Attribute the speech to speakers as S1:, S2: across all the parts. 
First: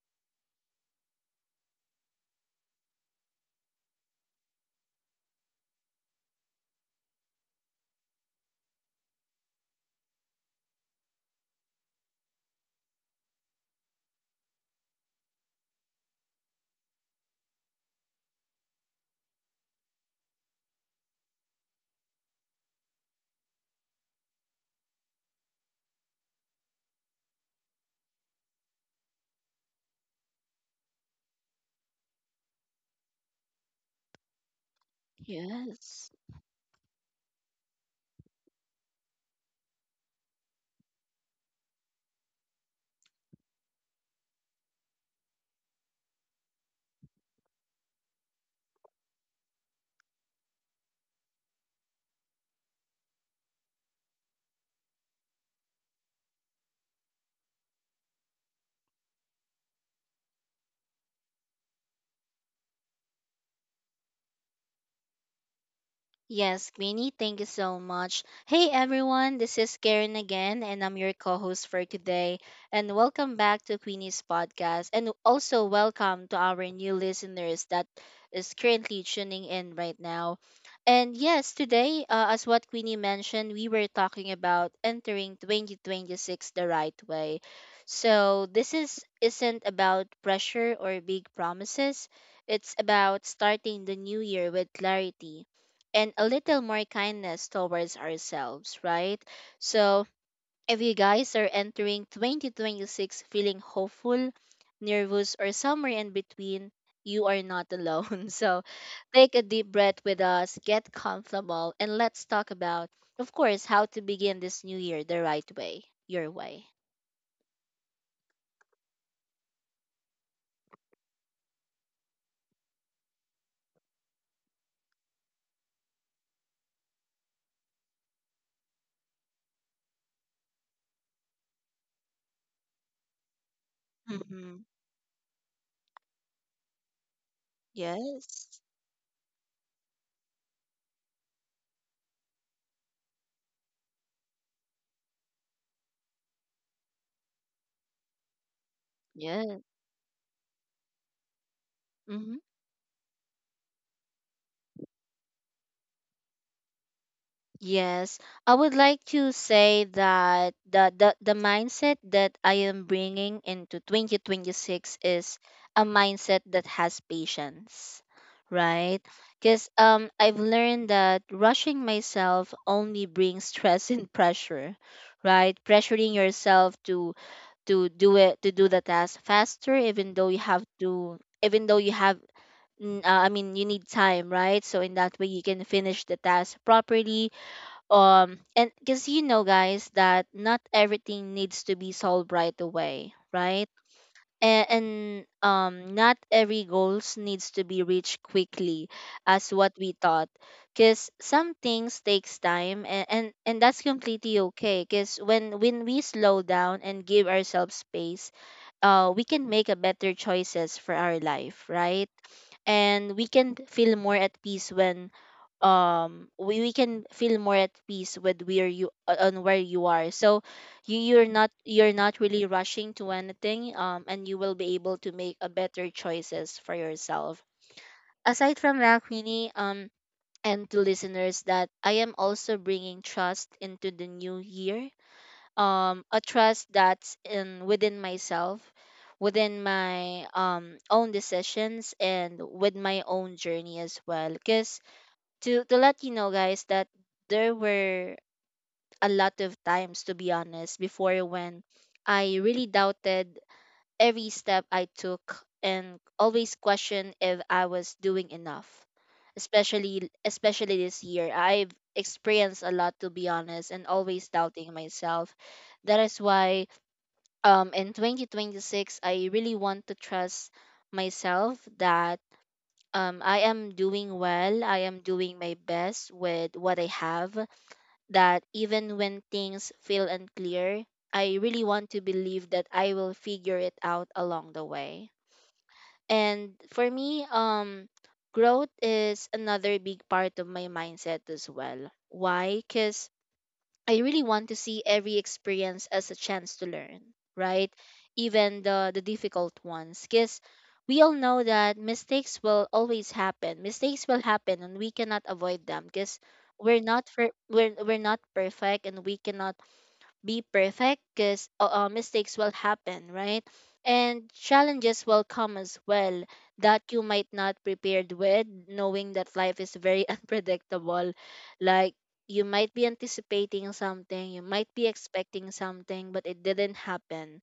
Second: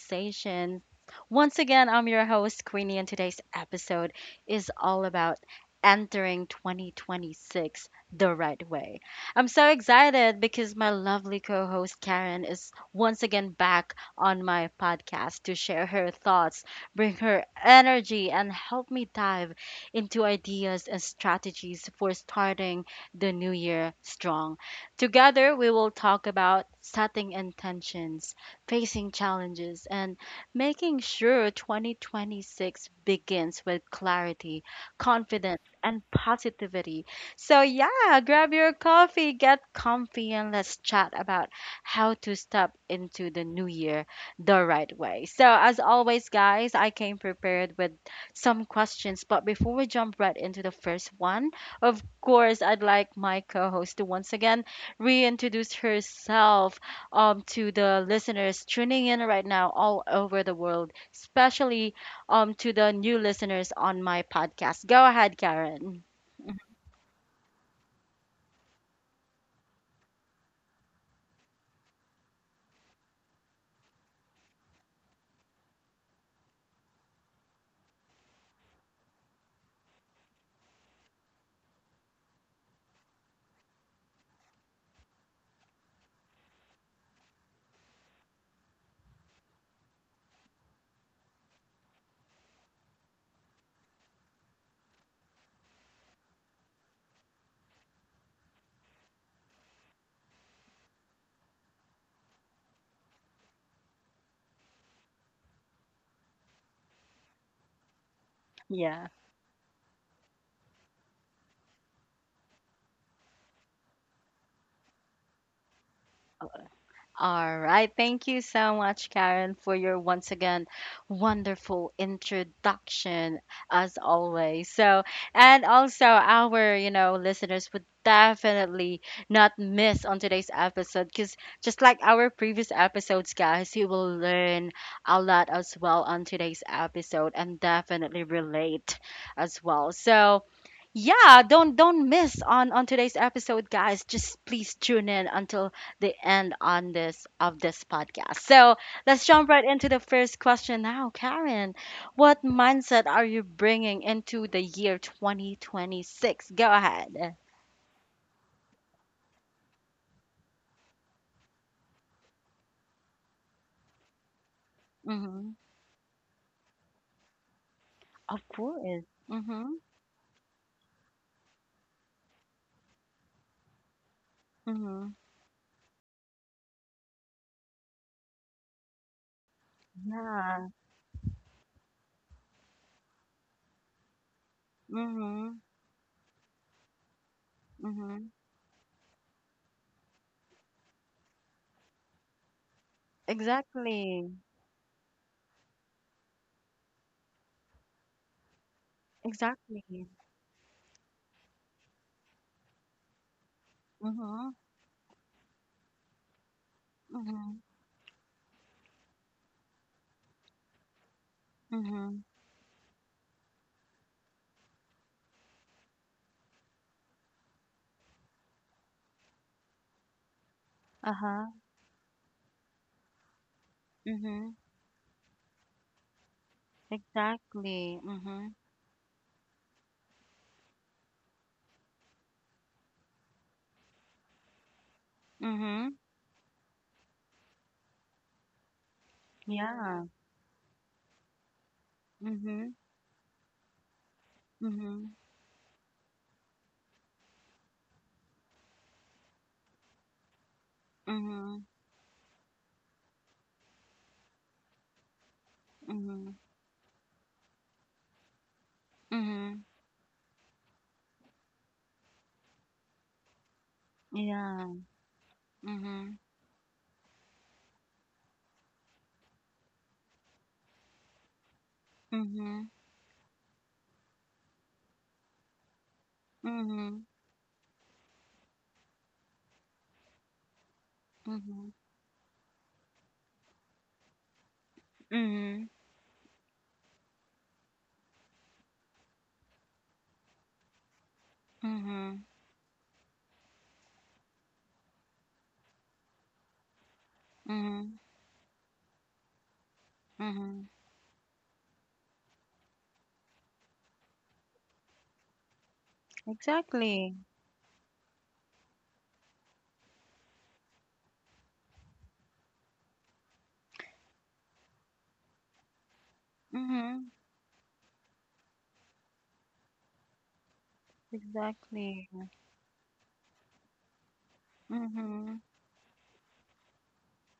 S1: conversations. Once again, I'm your host, Queenie, and today's episode is all about entering 2026 the right way. I'm so excited because my lovely co host, Karen, is once again back on my podcast to share her thoughts, bring her energy, and help me dive into ideas and strategies for starting the new year strong. Together, we will talk about setting intentions, facing challenges, and making sure 2026 begins with clarity, confidence, and
S2: Yes.
S1: positivity. So, yeah, grab your coffee, get comfy, and let's chat about how to step into the new year the right way. So, as always, guys, I came prepared with some questions. But before we jump right into the first one, of course, I'd like my co host to once again reintroduce herself to the listeners tuning in right now all over the world, especially to the new listeners on my podcast. Go ahead, Karen.
S2: Yes, Queenie, thank you so much. Hey everyone, this is Karen again, and I'm your co host for today. And welcome back to Queenie's podcast. And also, welcome to our new listeners that is currently tuning in right now. And yes, today, as what Queenie mentioned, we were talking about entering 2026 the right way. So, isn't about pressure or big promises, it's about starting the new year with clarity and a little more kindness towards ourselves, right? So, if you guys are entering 2026 feeling hopeful, nervous, or somewhere in between, you are not alone. So,
S1: Yeah.
S2: take a deep breath with us, get comfortable, and let's talk about, of course, how to begin this new year the right way, your way.
S1: All right. Thank you so much, Karen, for your once again wonderful introduction, as always. So, and also our, you know, listeners would definitely not miss on today's episode because just like our previous episodes, guys, you will
S2: Mm-hmm.
S1: learn a lot as well on today's episode and definitely
S2: Yes.
S1: relate as well. So, yeah, don't miss on today's episode, guys. Just please tune in until the end on this of this podcast. So let's jump
S2: Yeah.
S1: right into the first question now, Karen.
S2: Mm-hmm.
S1: What mindset are you bringing into the year 2026? Go ahead.
S2: Yes, I would like to say that the mindset that I am bringing into 2026 is
S1: Mm-hmm.
S2: a mindset that has patience,
S1: Of
S2: right?
S1: course.
S2: Because
S1: Mm-hmm.
S2: I've learned that rushing myself only brings stress and pressure,
S1: Mm-hmm.
S2: right? Pressuring yourself to do the task faster, even though you have
S1: Yeah.
S2: to, even though you have, I mean, you need time, right? So in that way, you
S1: Mm-hmm.
S2: can finish the task properly,
S1: Mm-hmm.
S2: and because you know guys that not everything needs to be solved right away, right?
S1: Exactly.
S2: And not every goals needs to be reached quickly as what
S1: Exactly.
S2: we thought, because some things takes time and, and that's completely
S1: Mm-hmm.
S2: okay, because when we slow down and give
S1: Mm-hmm.
S2: ourselves space, we can make a better choices for our life, right?
S1: Mm-hmm.
S2: And we can feel more at peace when, we can feel more at peace with where you, on where you are. So you
S1: Uh-huh.
S2: you're not really rushing to anything, and you
S1: Mm-hmm.
S2: will be able to make a better choices for yourself.
S1: Exactly. Mm-hmm.
S2: Aside from that, Queenie, and to listeners, that I am also bringing trust into the new year,
S1: Mm-hmm.
S2: a trust that's in within myself, within
S1: Yeah.
S2: my own decisions and with
S1: Mm-hmm.
S2: my own journey as well. Because
S1: Mm-hmm.
S2: to let you know guys that there were a lot of times, to be honest, before,
S1: Mm-hmm.
S2: when I really doubted every step I took and
S1: Mm-hmm.
S2: always questioned if I was doing enough.
S1: Mm-hmm.
S2: Especially this year, I've experienced a lot, to be honest, and always
S1: Yeah.
S2: doubting myself. That is
S1: Mhm.
S2: why, in 2026, I really want to trust myself, that
S1: Mhm.
S2: I am doing well, I am doing my best with what I
S1: Mhm.
S2: have, that even when things feel unclear, I really
S1: Mhm.
S2: want to believe that I will figure it out along the way.
S1: Mhm.
S2: And for me, growth is another big part of my mindset as well.
S1: Mhm.
S2: Why? Cuz I really want to see every experience as a chance to learn, right?
S1: Mhm.
S2: Even the difficult ones, because
S1: Mhm.
S2: we all know that mistakes will always happen. Mistakes will happen, and we cannot avoid them, because
S1: Exactly.
S2: we're not perfect, and we cannot be perfect, because mistakes will happen, right? And challenges will come as well, that you
S1: Mhm.
S2: might not prepared with, knowing that life is very unpredictable. Like,
S1: Exactly.
S2: you might be anticipating something, you might be
S1: Mhm.
S2: expecting something, but it didn't happen.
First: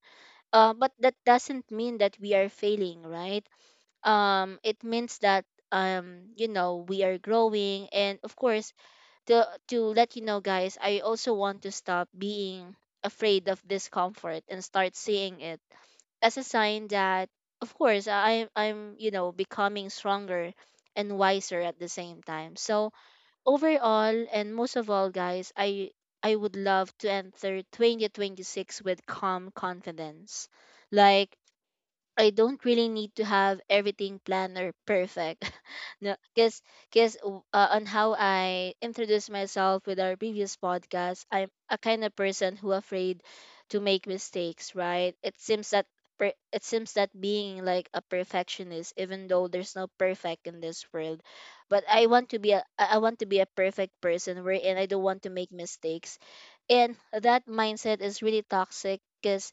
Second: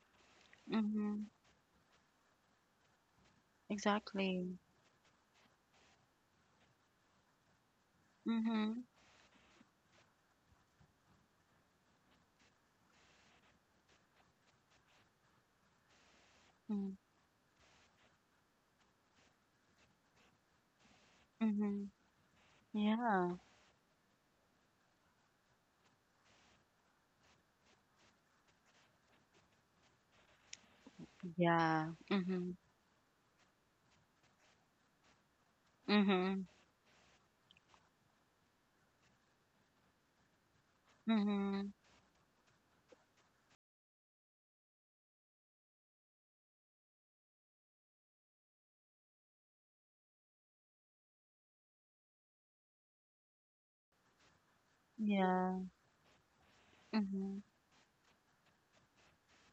S2: But that
S1: Mhm.
S2: doesn't mean that we are failing, right?
S1: Exactly.
S2: It means that, you know, we are growing. And of course,
S1: Mhm.
S2: to let you know guys, I also want to stop being afraid of discomfort and start seeing it as a sign
S1: Mhm.
S2: that, of course, I'm you know becoming stronger and wiser at the
S1: Mhm.
S2: same time. So
S1: Yeah.
S2: overall, and most of all, guys, I would love to enter 2026 with calm confidence. Like,
S1: Yeah.
S2: I
S1: Mhm.
S2: don't really need to have everything planned or perfect. No,
S1: Mhm.
S2: because, because uh, on how I introduced myself with our previous podcast, I'm
S1: Mhm.
S2: a kind of person who afraid to make mistakes, right? It seems that, it seems that being like a perfectionist, even though there's no perfect in this world, but I want to be a, I want to be a perfect person, wherein I don't want to make
S1: Yeah.
S2: mistakes, and
S1: Mhm.
S2: that mindset is really toxic. Because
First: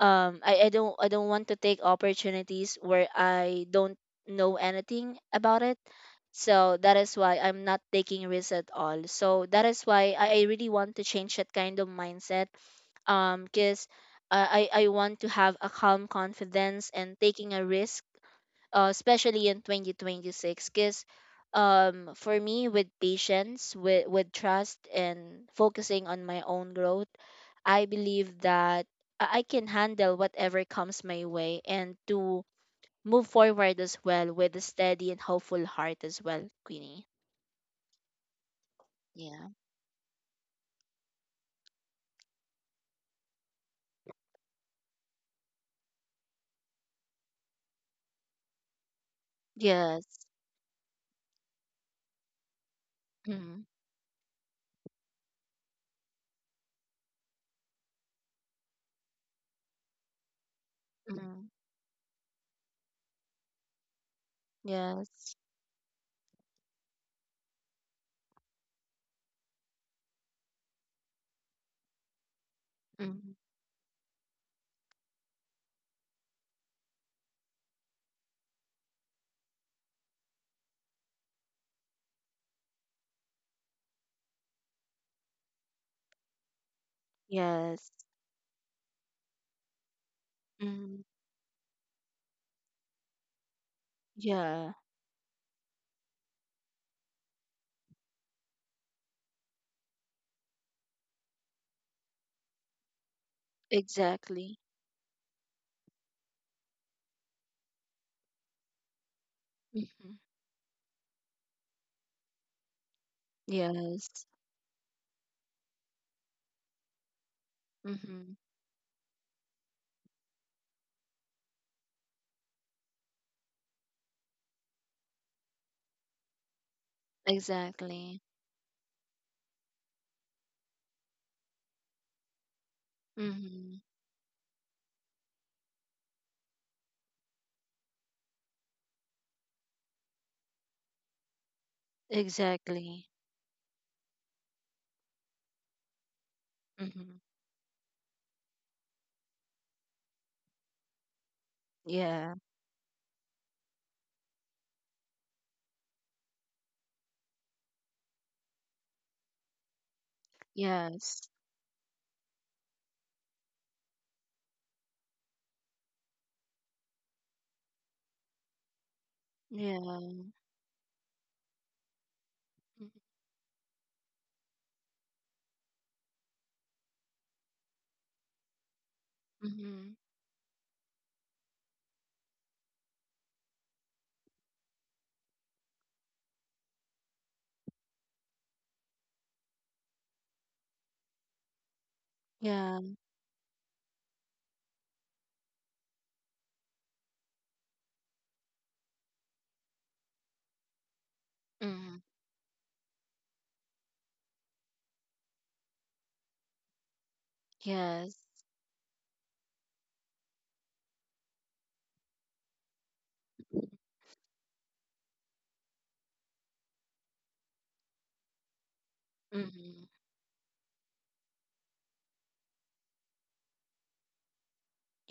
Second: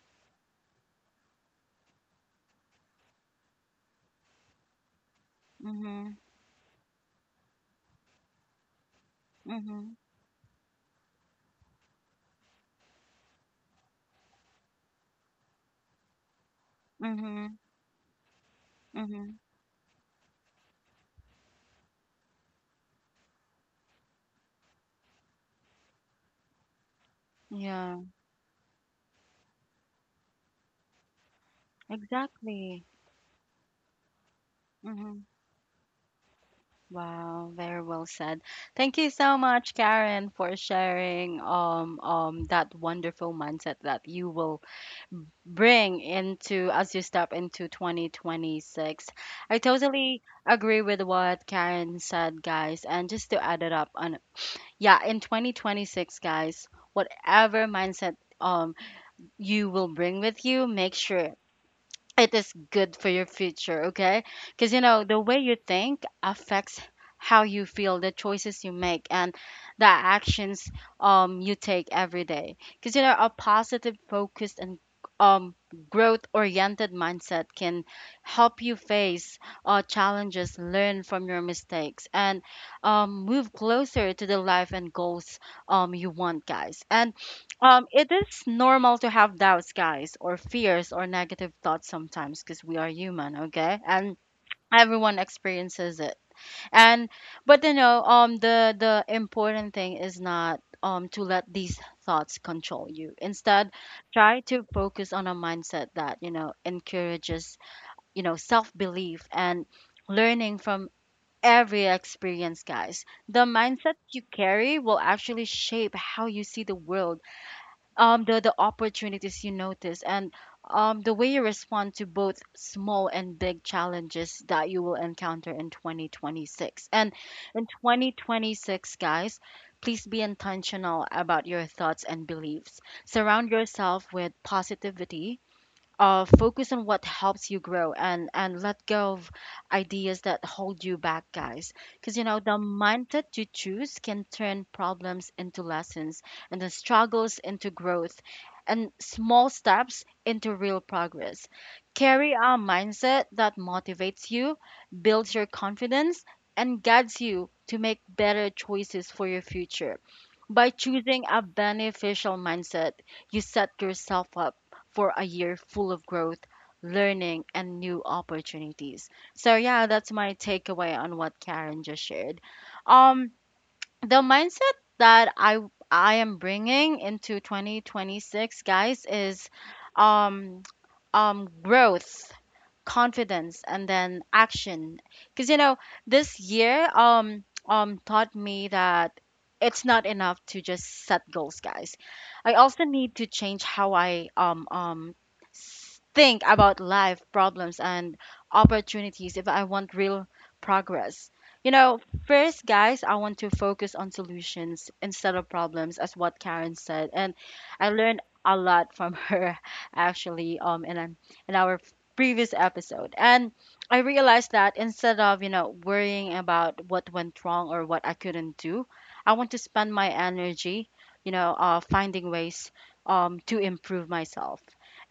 S2: I don't want to take opportunities where I don't know anything about it.
S1: Mhm.
S2: So that is why I'm not taking risks at all. So that is
S1: Mhm.
S2: why I really want to change that kind of mindset. Because I want to have a calm confidence and taking
S1: Mhm.
S2: a risk,
S1: Mhm.
S2: especially in 2026, because for me, with patience, with trust, and focusing on my own growth, I
S1: Yeah.
S2: believe that I can handle whatever comes my way, and to
S1: Exactly.
S2: move forward as well with a steady and
S1: Mhm.
S2: hopeful heart as well, Queenie.
S1: Wow, very well said. Thank you so
S2: Yeah.
S1: much, Karen, for sharing that wonderful mindset that you will bring into as you step into 2026. I
S2: Yes.
S1: totally agree with what Karen said, guys. And just to add
S2: Mm.
S1: it up on yeah, in 2026, guys, whatever mindset you will bring with you, make sure
S2: Mm.
S1: it is good for your future, okay? Because you know, the
S2: Yes.
S1: way you think affects how you feel, the choices you make, and the actions you take every day. Because you know, a
S2: Mm.
S1: positive, focused, and um growth-oriented mindset can help you face challenges, learn from your mistakes, and move closer to the life and goals you want, guys. And
S2: Yes.
S1: it is normal to have doubts, guys, or fears
S2: Mm.
S1: or negative thoughts sometimes because we are human, okay? And
S2: Yeah.
S1: everyone experiences it. And but you know, the important thing is not to let these thoughts control you. Instead, try
S2: Exactly.
S1: to focus on a mindset that, you know, encourages, you know, self-belief and
S2: Hmm.
S1: learning from every experience, guys. The mindset you
S2: Yes.
S1: carry will actually shape how you see the world um
S2: Hmm.
S1: the the opportunities you notice and the way you respond to both small and big challenges that you will encounter in 2026 and in
S2: Exactly.
S1: 2026, guys, please be intentional about your thoughts and beliefs, surround
S2: Mm-hmm.
S1: yourself with positivity. Focus on what helps you grow and let go of ideas that hold you back, guys. Because you know the
S2: Exactly.
S1: mindset you choose can turn problems into lessons and the
S2: Mm-hmm.
S1: struggles into growth and small steps into real progress. Carry
S2: Yeah.
S1: a mindset that motivates you, builds your confidence, and guides you to make better choices for your future. By
S2: Yes.
S1: choosing a beneficial mindset, you set yourself up for a year full of growth, learning, and new opportunities. So yeah,
S2: Yeah.
S1: that's my takeaway on what Karen just shared. Um, the mindset that I am bringing into 2026, guys, is
S2: Mm-hmm.
S1: um growth confidence, and then action, because you know this year taught me that it's not enough to just set goals, guys. I
S2: Yeah.
S1: also need to change how I think about life, problems, and opportunities if I want real progress, you
S2: Mm-hmm.
S1: know. First, guys, I want to focus on solutions instead of problems, as what Karen said. And I
S2: Yes.
S1: learned a lot from her actually in our previous episode. And I realized that instead of, you know, worrying about what went wrong or what I couldn't do, I want to
S2: Mm-hmm.
S1: spend my energy, you know, finding ways to improve myself.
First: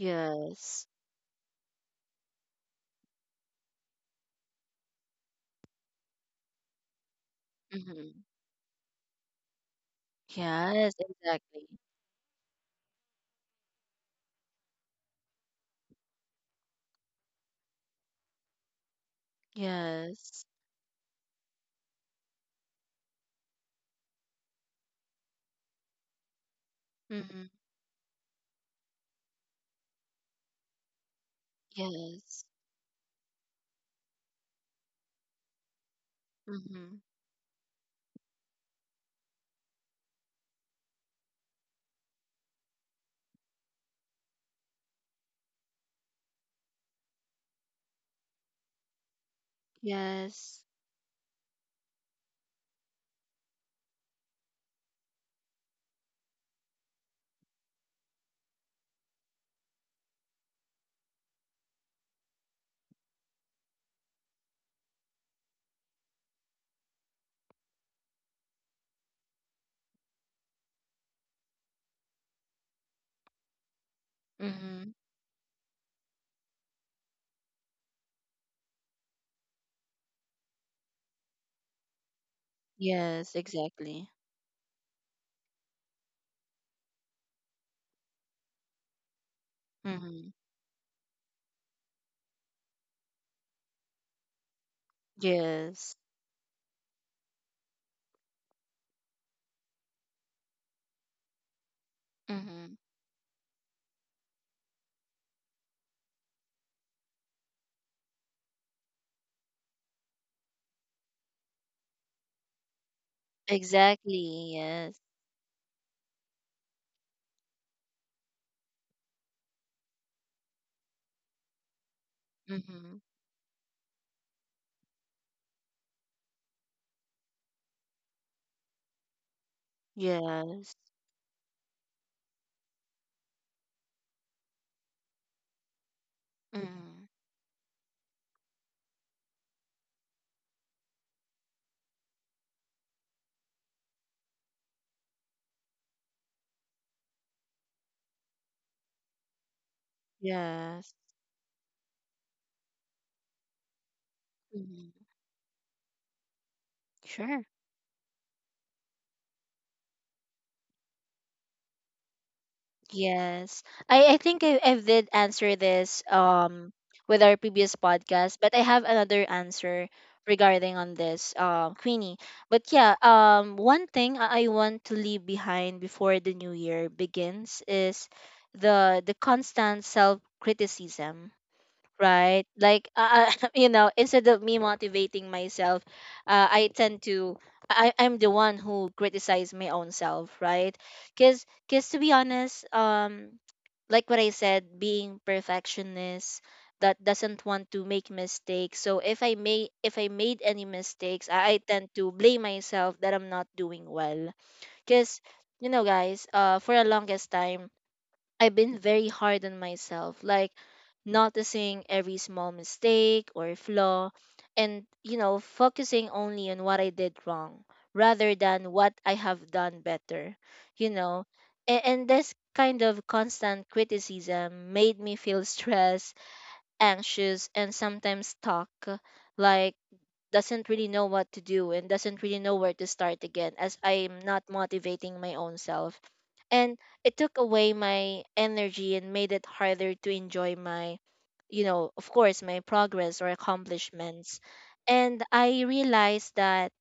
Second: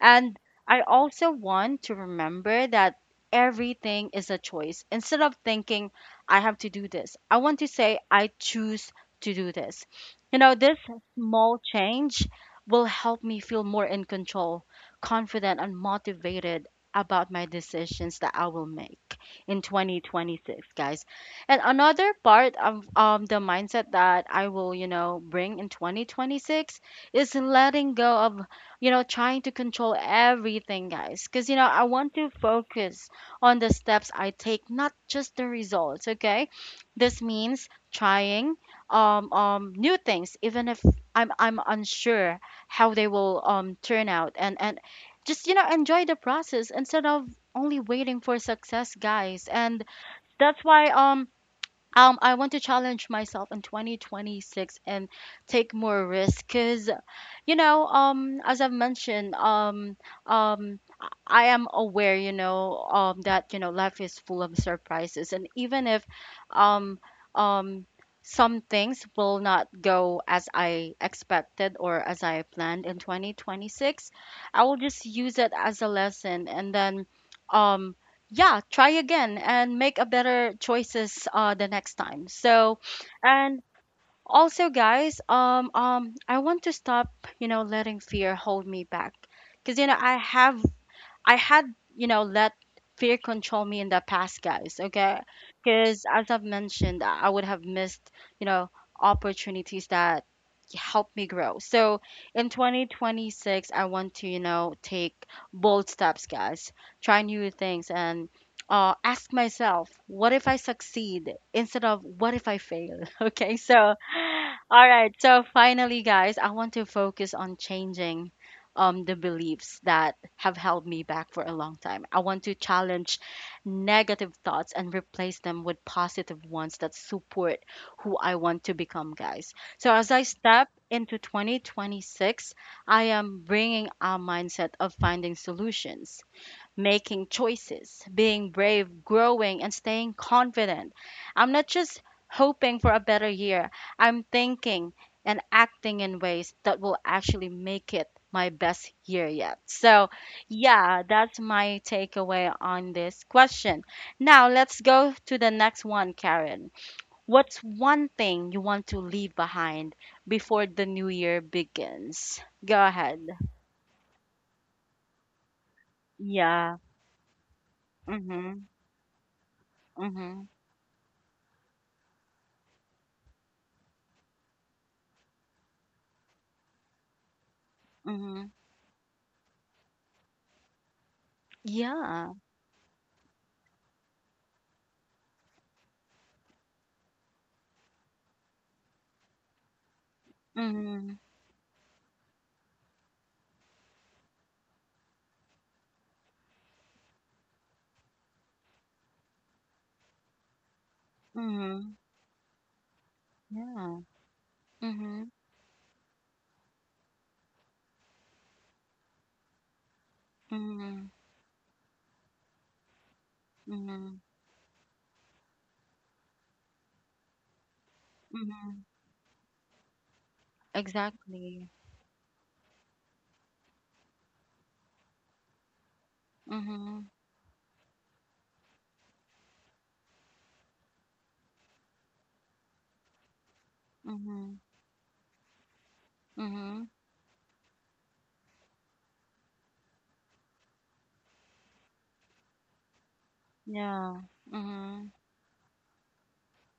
S1: And I also want to remember that everything is a choice. Instead of thinking, I have to do this, I want to say,
S2: Mm-hmm.
S1: I choose to do this. You know, this
S2: Yes.
S1: small
S2: Exactly.
S1: change will help me feel more in control, confident, and motivated about my decisions that I will make in
S2: Yes.
S1: 2026, guys. And another part of the mindset that I will, you know, bring in 2026 is
S2: Mm-hmm.
S1: letting go of, you know, trying to control everything, guys. Because, you know, I want to
S2: Yes.
S1: focus on the steps I take, not just the results, okay?
S2: Mm-hmm.
S1: This means trying new things, even if I'm unsure how they will turn out, and just, you know, enjoy the process instead of only waiting for success, guys. And that's
S2: Yes.
S1: why I want to challenge myself in 2026 and take more risks, cuz you know as I've mentioned, um I am aware, you know, that you know life is full of surprises, and even if um um some things will not go as I expected or as I planned in 2026, I will
S2: Mm-hmm.
S1: just use it as a lesson and then um yeah, try again and make a better choices the next time. So
S2: Yes.
S1: and
S2: Exactly.
S1: also, guys, I want to stop, you know, letting fear hold me back. Because, you know,
S2: Mm-hmm.
S1: I had, you know, let fear control me in the past, guys, okay?
S2: Yes.
S1: Because as I've mentioned, I would have missed, you know, opportunities that helped me grow. So in
S2: Mm-hmm.
S1: 2026, I want to, you know, take bold steps, guys, try new things, and ask myself, what if I succeed instead of what if I fail? Okay, so,
S2: Exactly.
S1: all
S2: Yes.
S1: right, so finally, guys, I want to focus on changing the beliefs that have held me back for a long time. I want to
S2: Mm-hmm.
S1: challenge negative thoughts and replace them with positive ones that support who I want to become, guys. So as I step
S2: Yes.
S1: into 2026, I am bringing a mindset of finding solutions,
S2: Mm-hmm.
S1: making choices, being brave, growing, and staying confident. I'm not just hoping for a better year, I'm thinking and acting in ways that will actually make it my best year yet. So,
S2: Yes.
S1: yeah, that's my takeaway on this question. Now, let's
S2: Mm-hmm.
S1: go to the next one, Karen.
S2: Sure.
S1: What's one thing you want to leave behind before the new year begins? Go ahead.
S2: Yes. I think I did answer this
S1: Yeah.
S2: with our previous podcast, but I
S1: Mhm.
S2: have another answer
S1: Mhm.
S2: regarding on this, Queenie. But yeah, one thing I want to leave behind before the new year begins is
S1: Mhm.
S2: the constant self criticism,
S1: Yeah.
S2: right? Like, you know, instead of me motivating myself, I tend to, I'm the one who criticize my own self, right?
S1: Mhm.
S2: Cause to be honest, like what I said, being perfectionist that doesn't want to make mistakes. So if I made any mistakes, I tend
S1: Mhm.
S2: to blame myself that I'm not doing
S1: Yeah.
S2: well. Cause
S1: Mhm.
S2: you know, guys, for the longest time, I've been very hard on myself, like
S1: Mhm.
S2: noticing every small mistake or flaw,
S1: Mhm.
S2: and, you know, focusing only on what I did wrong rather than
S1: Mhm.
S2: what I have done better, you know.
S1: Exactly.
S2: And this kind of constant criticism made me feel stressed,
S1: Mhm.
S2: anxious, and sometimes stuck, like doesn't really know what to do and doesn't really know where to start again, as I'm not
S1: Mhm.
S2: motivating my own self, and
S1: Mhm.
S2: it took away my energy and made it harder to enjoy my, you know, of course, my progress or
S1: Yeah.
S2: accomplishments.
S1: Mhm.
S2: And I realized that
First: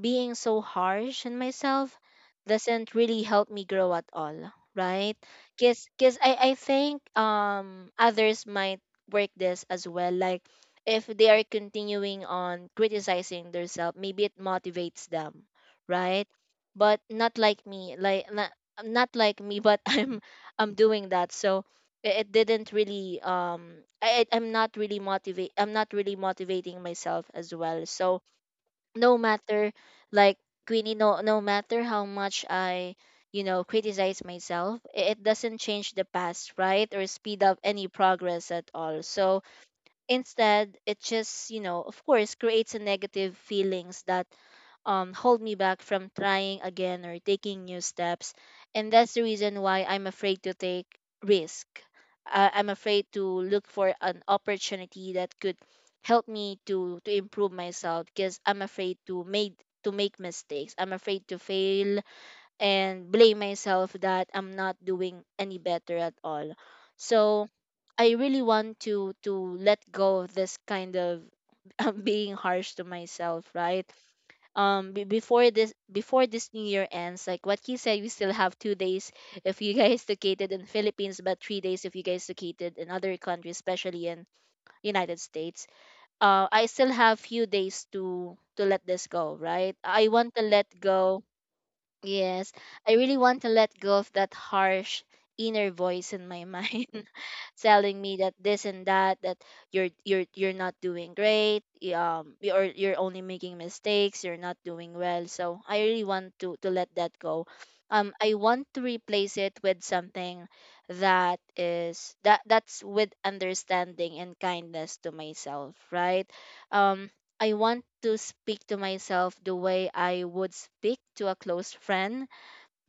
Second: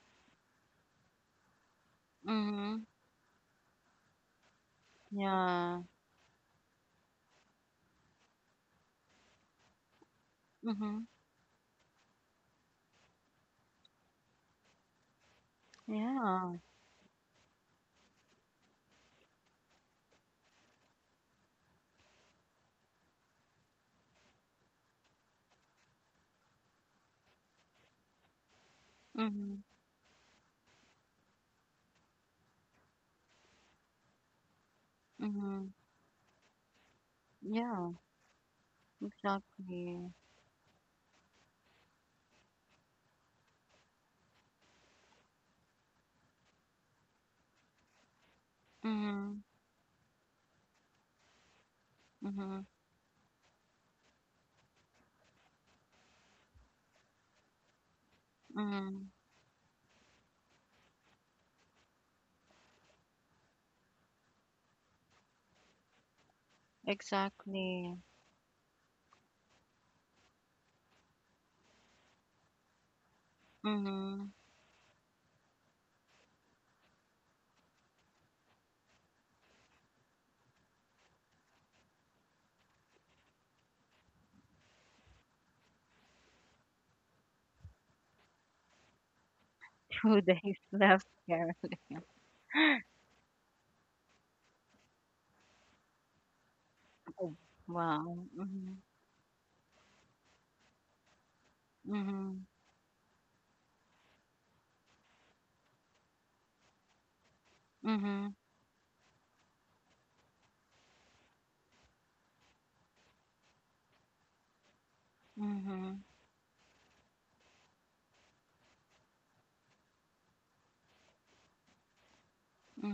S2: being so harsh on myself
S1: Mhm.
S2: doesn't really help me grow at all, right?
S1: Yeah.
S2: Cause I think others might work this as well. Like, if
S1: Mhm.
S2: they are continuing on criticizing themselves, maybe it motivates them, right?
S1: Yeah.
S2: But not like me, not like me, but I'm doing that. So it didn't really, I'm not really motivating myself as well. So no
S1: Mhm.
S2: matter, like, Queenie, no, no matter how much you know, criticize myself, it doesn't
S1: Mhm.
S2: change the past, right? Or speed up any
S1: Yeah.
S2: progress at all. So
S1: Exactly.
S2: instead, it just, you know, of course, creates a negative feelings that hold me back from trying again or taking new steps. And that's the
S1: Mhm.
S2: reason why I'm afraid to take risk.
S1: Mhm.
S2: I'm afraid to look for an opportunity that could help me to improve myself, because I'm afraid
S1: Mhm.
S2: to make mistakes. I'm afraid to fail and blame myself that I'm not doing any better at all. So
S1: Exactly.
S2: I really want to let go of this kind of being harsh to myself, right?
S1: Mhm.
S2: Be before this new year ends, like what you said, we still have 2 days if you guys located in Philippines, but 3 days if you guys located in other countries, especially in United States. I still have few days to let this go, right? I
S1: Two
S2: want to
S1: days
S2: let
S1: left,
S2: go.
S1: Karen.
S2: Yes, I really want to let go of that harsh inner voice in my mind
S1: Oh.
S2: telling me
S1: Wow.
S2: that this
S1: Mhm.
S2: and that you're not doing great,
S1: Mhm.
S2: you're only making mistakes, you're not doing well. So I really want to let that go.
S1: Mhm.
S2: I want to replace it with something that is that's with understanding and kindness to myself,
S1: Mhm.
S2: right? um I want to speak to myself the way I would speak to a close friend,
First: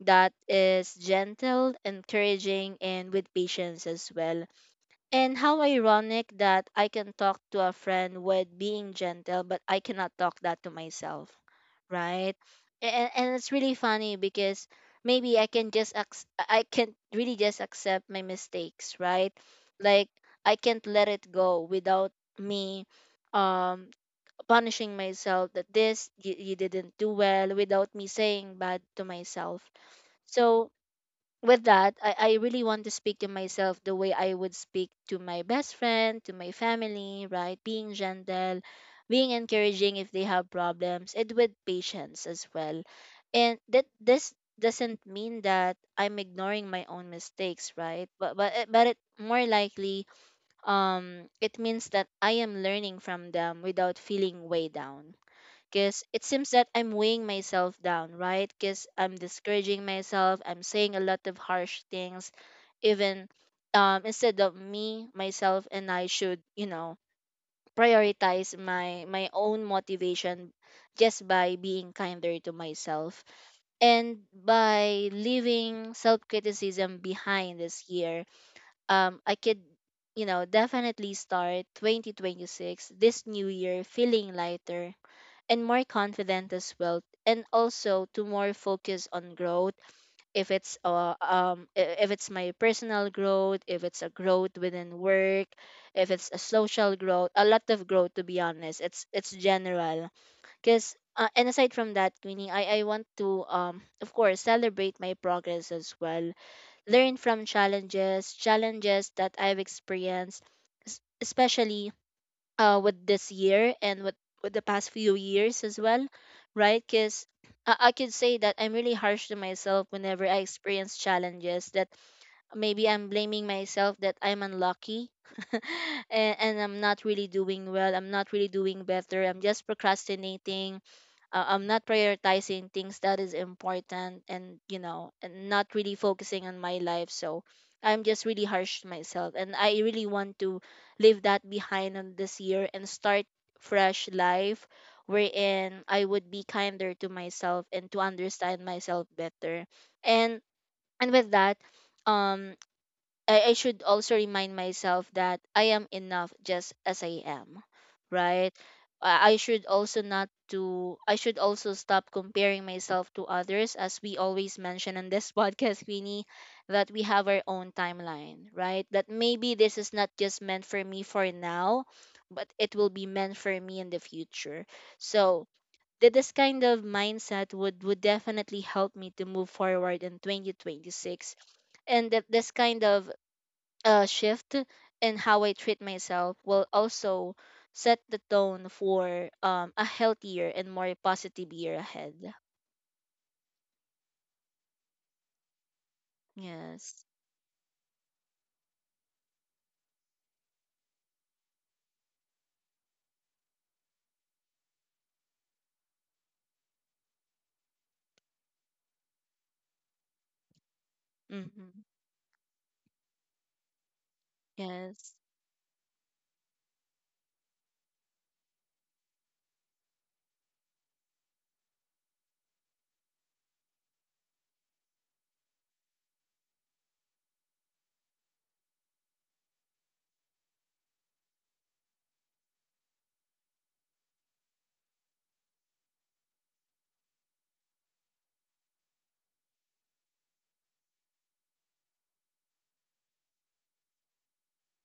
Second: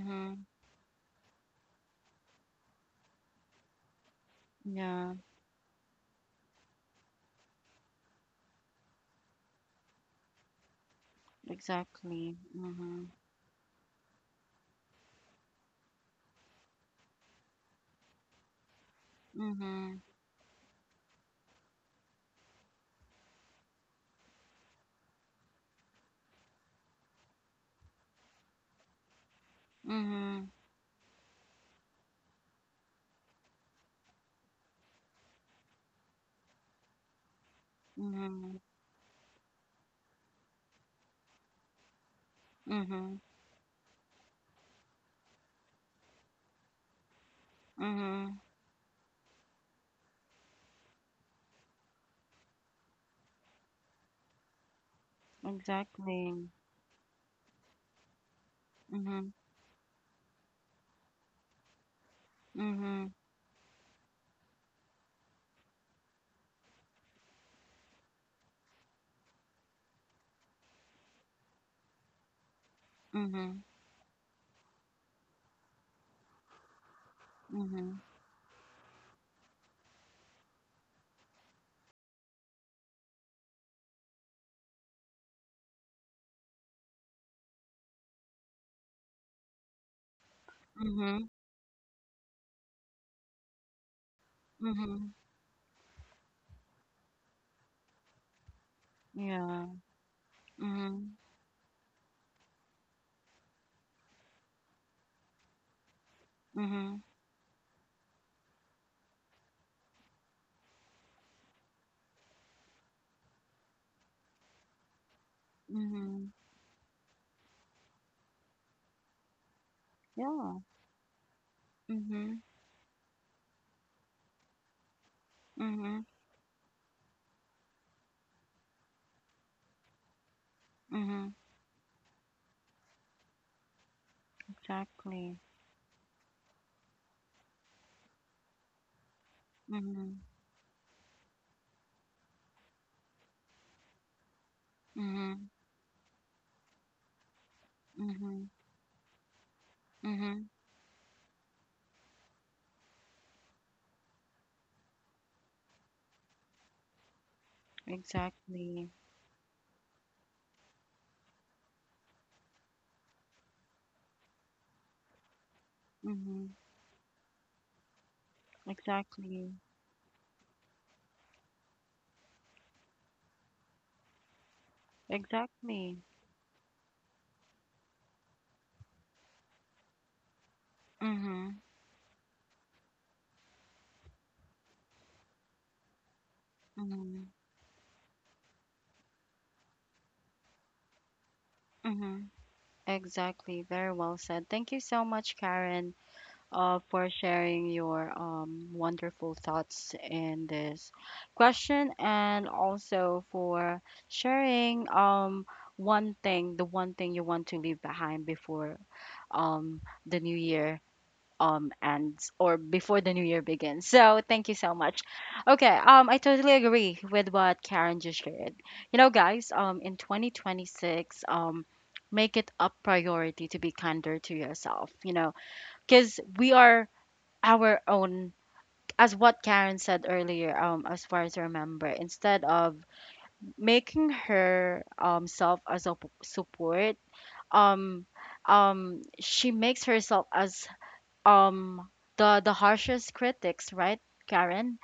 S2: that is gentle, encouraging, and with patience as well.
S1: Yeah,
S2: And how ironic that I can talk to a friend with being gentle, but I cannot talk that to myself, right?
S1: exactly. Mm-hmm.
S2: And it's really funny, because maybe I can just, I can really just accept my mistakes, right?
S1: Mm-hmm.
S2: Like, I can't let it go without me, um punishing myself that, this you, you didn't do well, without me saying bad to myself.
S1: Mm-hmm.
S2: So with that, I really want to speak to myself the way I would speak to my best friend, to my family, right? Being gentle,
S1: Mm-hmm.
S2: being encouraging if they have problems, and with patience as well.
S1: Mm-hmm.
S2: And that this doesn't mean that I'm ignoring my own mistakes, right? But
S1: Mm-hmm.
S2: but it- but it more likely it means that I am learning from them without feeling way down, because it seems
S1: Exactly.
S2: that I'm weighing myself down, right? Because I'm
S1: Mm-hmm.
S2: discouraging myself, I'm saying a lot of harsh things,
S1: Mm-hmm.
S2: even instead of me, myself, and I should, you know, prioritize my own motivation just by being kinder to myself
S1: Mm-hmm.
S2: and by leaving self-criticism behind this
S1: Mm-hmm.
S2: year. I could, you know, definitely start 2026, this new year, feeling lighter and more confident as well, and also to more focus on growth. If it's
S1: Mm-hmm.
S2: if it's my personal growth, if it's a growth within
S1: Mm-hmm.
S2: work, if it's a social growth, a lot of growth, to be honest, it's
S1: Yeah.
S2: general. Because
S1: Mm-hmm.
S2: and aside from that, Queenie, I want to of course celebrate my progress as well,
S1: Mm-hmm.
S2: learn from challenges that I've experienced, especially with this year and with the past few years as well,
S1: Mm-hmm.
S2: right? Because I could say that I'm really harsh to myself whenever I
S1: Yeah.
S2: experience challenges that
S1: Mm-hmm.
S2: maybe I'm blaming myself that I'm unlucky,
S1: Mm-hmm.
S2: and I'm not really doing well. I'm not really doing better. I'm just procrastinating.
S1: Mm-hmm.
S2: I'm not prioritizing things that is important, and you know,
S1: Exactly.
S2: and not really focusing on my life. So I'm just really harsh to myself, and I really
S1: Mm-hmm.
S2: want to leave that behind on this year and start fresh life
S1: Mm-hmm.
S2: wherein I would be kinder to myself and to
S1: Mm-hmm.
S2: understand myself better. and
S1: Mm-hmm.
S2: and with that, um I should also remind myself that I am enough just as I am, right?
S1: Exactly.
S2: I should also not to I should also stop comparing myself to others, as we always mention in this podcast, Queenie,
S1: Mm-hmm.
S2: that we have our own timeline, right? That maybe
S1: Exactly.
S2: this is not just meant for me for now, but it will be meant for me in the future. So
S1: Exactly.
S2: that this kind of mindset would definitely help me to move forward in 2026,
S1: Mm-hmm.
S2: and that this kind of shift in how I treat myself will
S1: Mm-hmm.
S2: also set the tone for a healthier and more positive year
S1: Mm-hmm.
S2: ahead.
S1: Exactly. Very well said. Thank you so much, Karen,
S2: Yes.
S1: for sharing your wonderful thoughts in this question and also for sharing one thing, the one thing you want to leave behind before the new year
S2: Mm-hmm.
S1: ends or before the new year begins. So thank you so much.
S2: Yes.
S1: Okay, I totally agree with what Karen just shared. You know, guys, in 2026, make it a priority to be kinder to yourself, you know, cuz we are our own, as what Karen said earlier, as far as I remember, instead of making her self as a support, um, she makes herself as um the harshest critics, right, Karen?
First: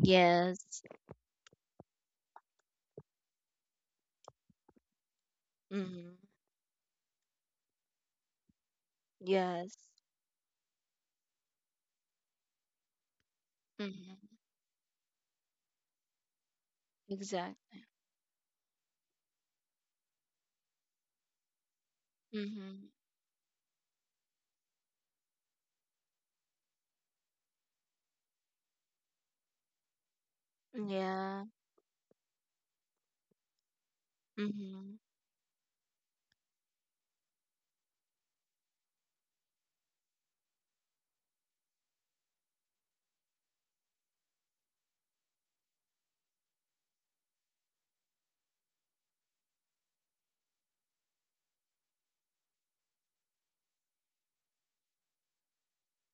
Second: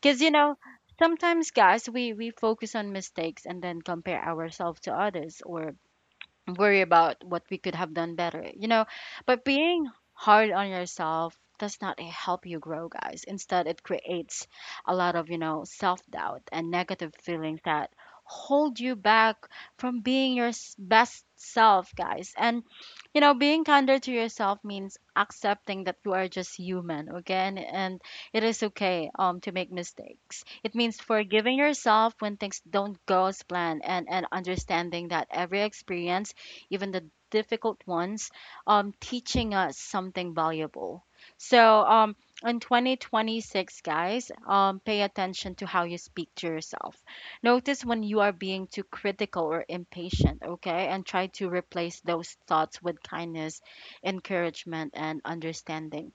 S1: Because you know sometimes, guys, we focus on mistakes and then compare ourselves to others or
S2: Mm-hmm.
S1: worry about what we could have done better, you know. But
S2: Yes.
S1: being hard on yourself does not help you grow, guys. Instead, it
S2: Mm-hmm.
S1: creates a lot of, you know, self doubt and negative feelings
S2: Exactly.
S1: that hold you back from being your best self, guys. And,
S2: Mm-hmm.
S1: you know, being kinder to yourself means accepting that you are just human, okay? And it is okay to make mistakes. It means
S2: Yeah.
S1: forgiving yourself when things don't go as planned, and
S2: Mm-hmm.
S1: understanding that every experience, even the difficult ones, teaching us something valuable. So, in 2026, guys, pay attention to how you speak to yourself. Notice when you are being too critical or impatient, okay? And try to replace those thoughts with kindness, encouragement, and understanding.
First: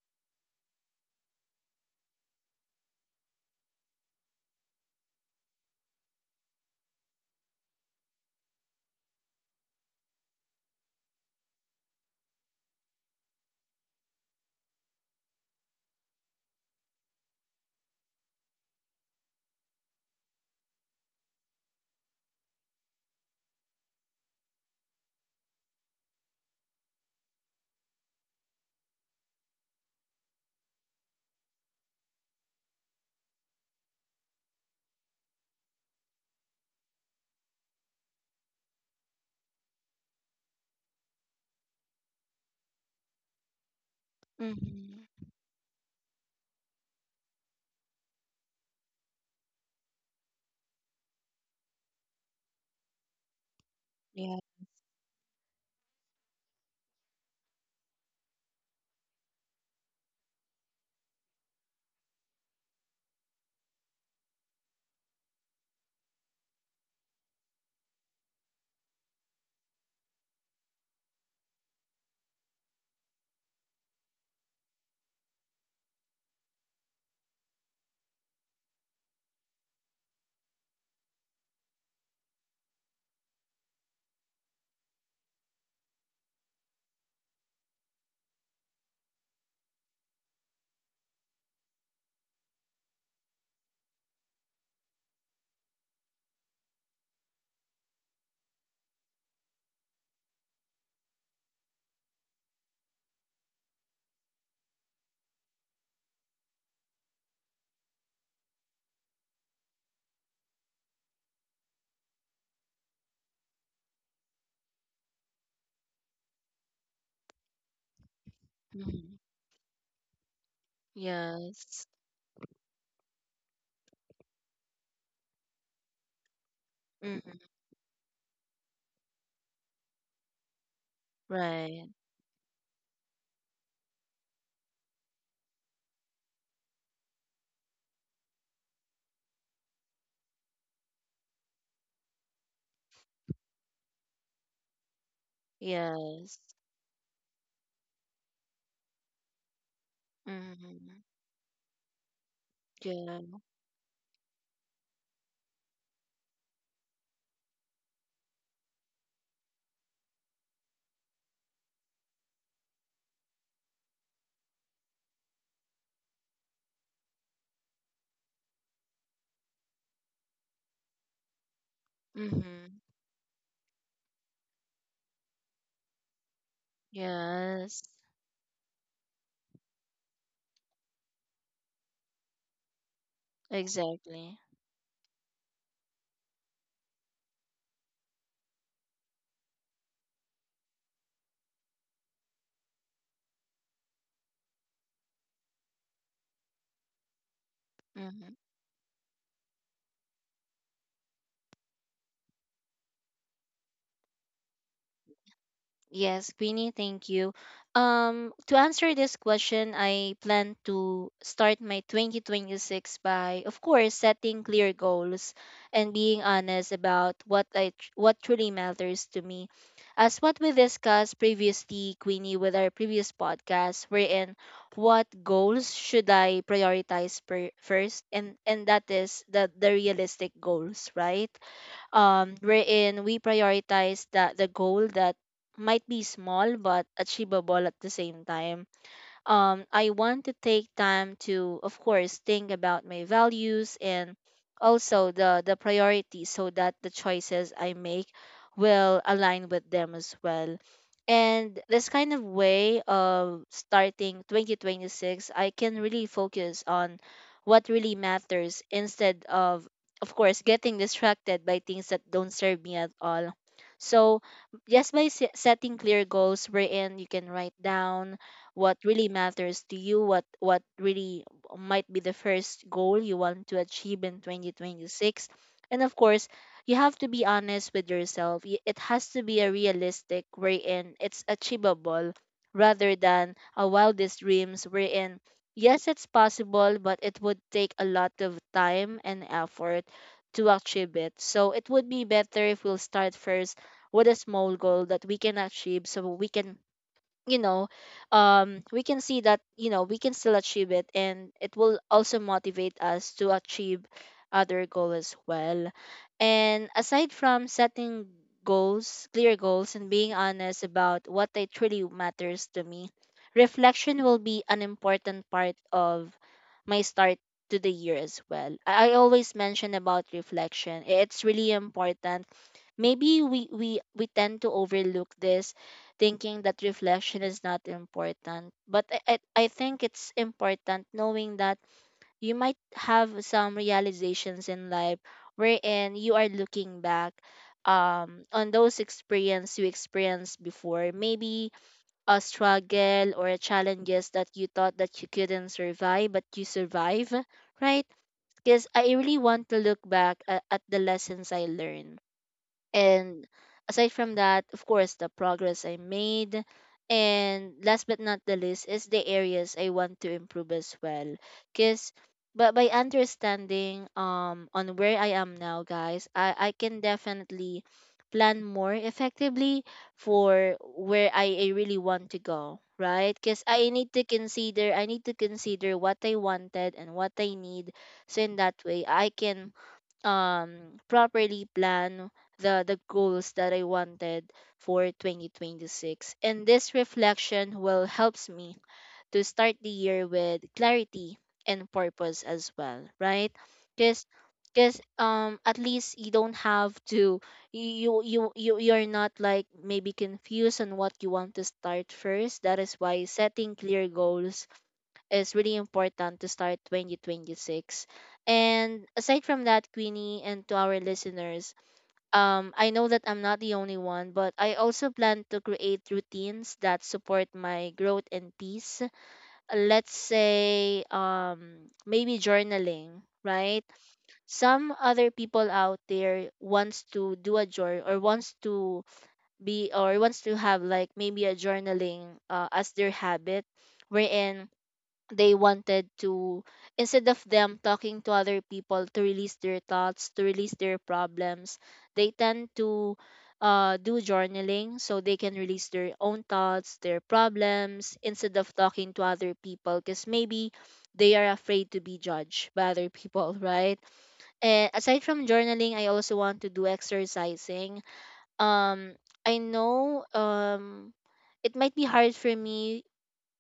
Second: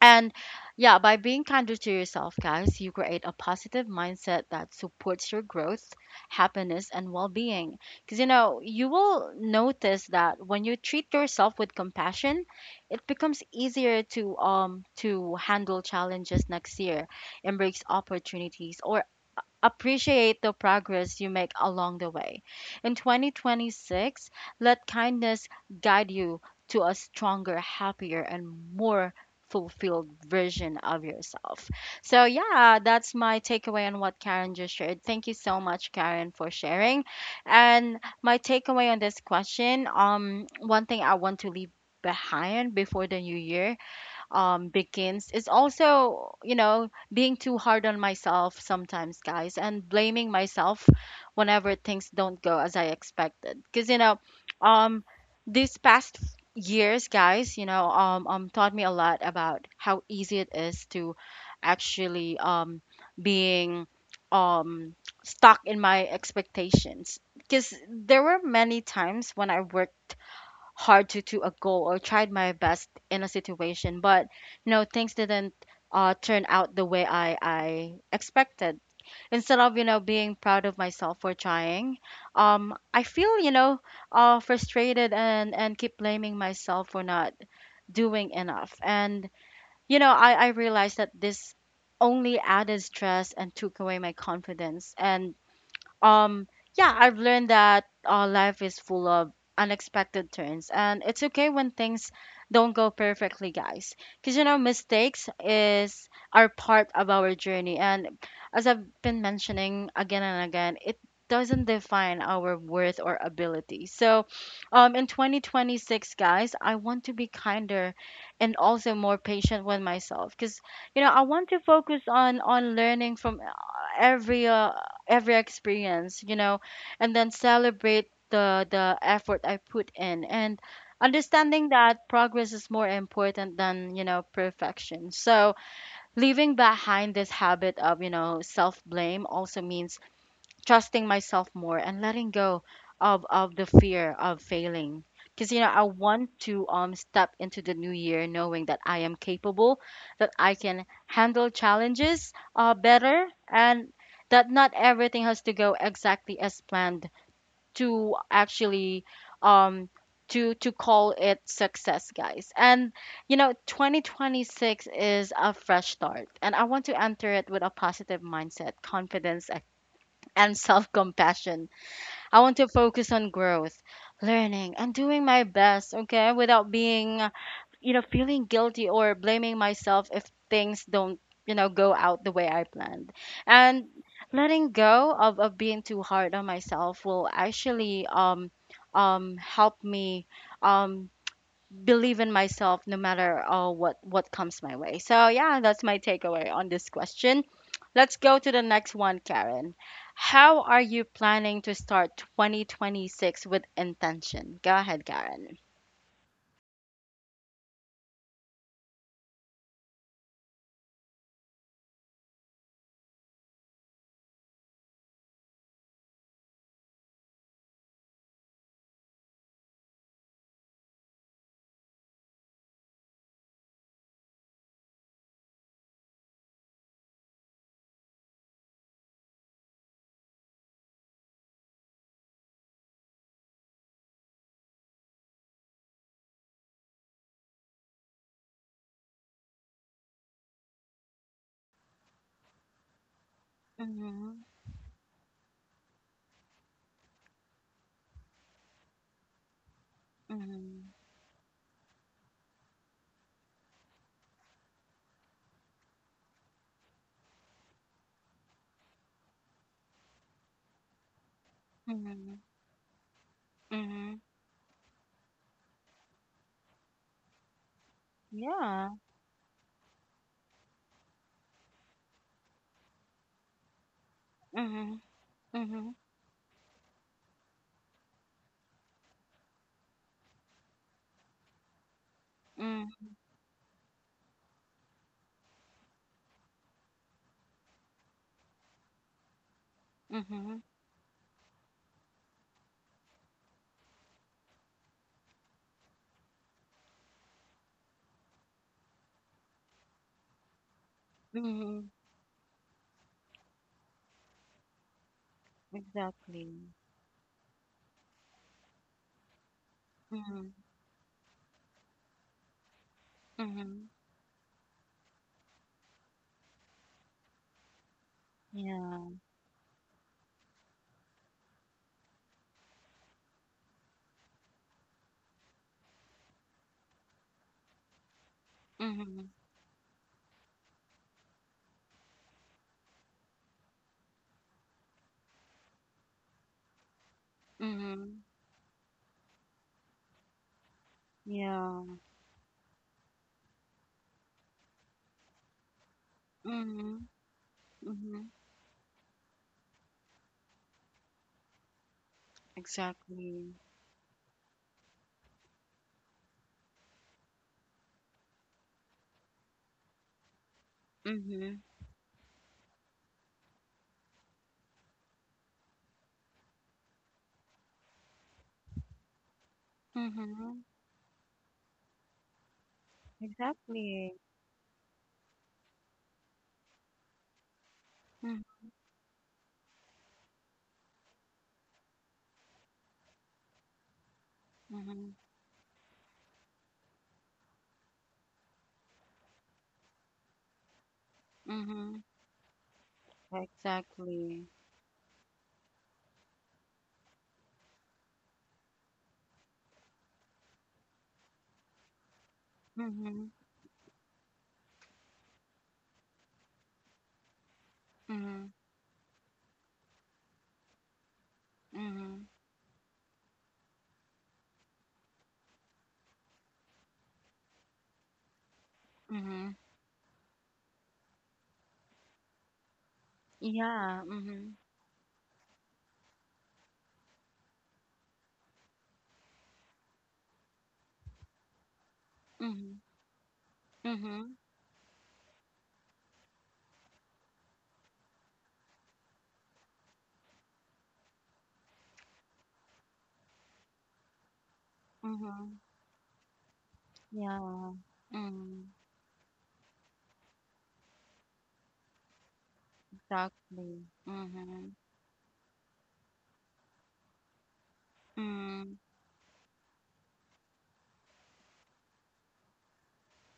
S1: And yeah, by being kinder to yourself, guys, you create a positive mindset that supports your growth, happiness, and well being. Because, you know, you will notice that when you treat yourself with compassion, it becomes easier to, to handle challenges next year, embrace opportunities, or appreciate the progress you make along the way. In 2026, let kindness guide you to a stronger, happier, and more fulfilled version of yourself. So, yeah, that's my takeaway on what Karen just shared. Thank you so much, Karen, for sharing. And my takeaway on this question one thing I want to leave behind before the new year
S2: Mm-hmm.
S1: begins is also, you know, being too hard on myself sometimes, guys, and blaming myself whenever things don't go as I expected. Because, you know,
S2: Yeah.
S1: um, these past years, guys, you know, taught me a lot about how easy it is to actually being um, stuck in my expectations. Because there were many times when I worked hard to a goal or tried my best in a situation, but you know things didn't turn out the way I expected. Instead of, you know, being proud of myself for trying, I feel, you know, frustrated, and keep blaming myself for not doing enough. And you know, I realized that this only added stress and took away my confidence. And um yeah, I've learned that life is full of unexpected turns, and it's okay when things don't go perfectly, guys, because you know mistakes is are part of our journey, and as I've been mentioning again and again, it doesn't define our worth or ability. So in 2026, guys, I want to be kinder and also
S2: Mm-hmm.
S1: more patient with myself, because you know I want to
S2: Yes.
S1: focus on learning from every uh, every experience, you know, and then
S2: Mm-hmm.
S1: celebrate the effort I put in, and understanding
S2: Right.
S1: that progress is more important than, you know, perfection. So leaving behind this habit of, you know, self blame also means trusting myself more and letting go of the fear of failing, because you know I want
S2: Yes.
S1: to step into the new year knowing that I am capable, that I can
S2: Mm-hmm.
S1: handle challenges
S2: Yeah.
S1: better, and that not everything has to go exactly as planned to actually, um to call it success, guys. And you know, 2026 is a fresh start, and I want to enter it with a positive mindset, confidence, and self compassion. I want to
S2: Mm-hmm.
S1: focus on growth, learning, and doing my best, okay, without being,
S2: Yes.
S1: you know, feeling guilty or blaming myself if things don't, you know, go out the way I planned. And
S2: Exactly.
S1: letting go of being too hard on myself will actually help me um, believe in myself no matter what comes my way. So yeah, that's my takeaway on this question. Let's
S2: Mm-hmm.
S1: go to the next one, Karen. How are you planning to start 2026 with intention? Go ahead, Karen.
S2: Yes, Queenie, thank you. To answer this question, I plan to start my 2026 by, of course, setting clear goals and being honest about what truly matters to me. As what we discussed previously, Queenie, with our previous podcast, wherein what goals should I prioritize per, first, and that is the realistic goals, right? Wherein we prioritize that the goal that might be small but achievable at the same time. I want to take time to, of course, think about my values and
S1: Mhm.
S2: also the priorities, so that the choices I make will align with them as well.
S1: Mhm.
S2: And this kind of way of starting 2026, I can really focus on what really matters instead of course, getting distracted by things that don't
S1: Mhm.
S2: serve me at all.
S1: Mhm.
S2: So, just by setting clear goals, wherein you can write down what
S1: Yeah.
S2: really matters to you, what really might be the first goal you want to achieve in
S1: Mhm.
S2: 2026. And
S1: Mhm.
S2: of course, you have to be honest with yourself. It has to be a realistic wherein it's achievable, rather
S1: Mm.
S2: than a wildest dreams wherein yes, it's possible, but it would take a lot of time and effort to
S1: Mhm.
S2: achieve it. So it would be better if we'll start first with a small goal that we can achieve, so we can, you know, we can see that, you know, we can still achieve it, and it will
S1: Mhm.
S2: also motivate us to achieve other goal as well. And
S1: Exactly.
S2: aside from setting goals clear goals and being
S1: Mhm.
S2: honest about what they truly matters to me,
S1: Mhm.
S2: reflection will be an important part of my start to the year as well. I
S1: Yeah.
S2: always mention about reflection, it's really important. Maybe we tend to overlook this, thinking that reflection is not important, but I,
S1: Mhm.
S2: I i think it's important, knowing that you might have some realizations in life wherein you are looking back
S1: Mhm.
S2: on those experience you experienced before, maybe
S1: Yeah.
S2: a struggle or a challenges that you thought that you couldn't survive, but you
S1: Mhm.
S2: survive, right?
S1: Mhm.
S2: Because I really want to look back at the lessons I learned, and
S1: Exactly.
S2: aside from that, of course, the progress I made. And last but not the least is the areas I want to improve as well.
S1: Mhm.
S2: Cause but by understanding on where I am now, guys, I can definitely plan more effectively for
S1: Mhm.
S2: where I really want to go, right? Because
S1: Exactly.
S2: I need to consider what I wanted and what I need. So in
S1: Mhm.
S2: that way I can properly plan the goals that I wanted for
S1: Mhm.
S2: 2026, and this reflection will helps me to start the year with clarity and
S1: Mhm.
S2: purpose as well, right? Because
S1: Exactly.
S2: at least you don't have to, you're not like maybe confused on what you want to start first, that is why
S1: Mhm.
S2: setting clear goals is really important to start 2026.
S1: Mhm.
S2: And aside from that, Queenie, and to our listeners,
S1: Mhm.
S2: I know that I'm not the only one, but I also plan to create routines that support my growth and peace.
S1: Mhm.
S2: Let's say, maybe journaling, right?
S1: Yeah. Mhm.
S2: Some other people out there wants to do a journal, or wants to be, or wants to have like maybe a journaling as
S1: Mhm.
S2: their habit,
S1: Mhm.
S2: wherein they wanted to, instead of them talking to other people to release their thoughts, to release their problems, they tend to do journaling, so they can
S1: Mhm.
S2: release their own thoughts, their
S1: Yeah.
S2: problems, instead of
S1: Mm.
S2: talking to other people, because maybe they are afraid to be judged by other people. Right.
S1: Exactly.
S2: And
S1: Mhm.
S2: aside from journaling, I also want to do exercising.
S1: Mm.
S2: Um i know um it might be hard for me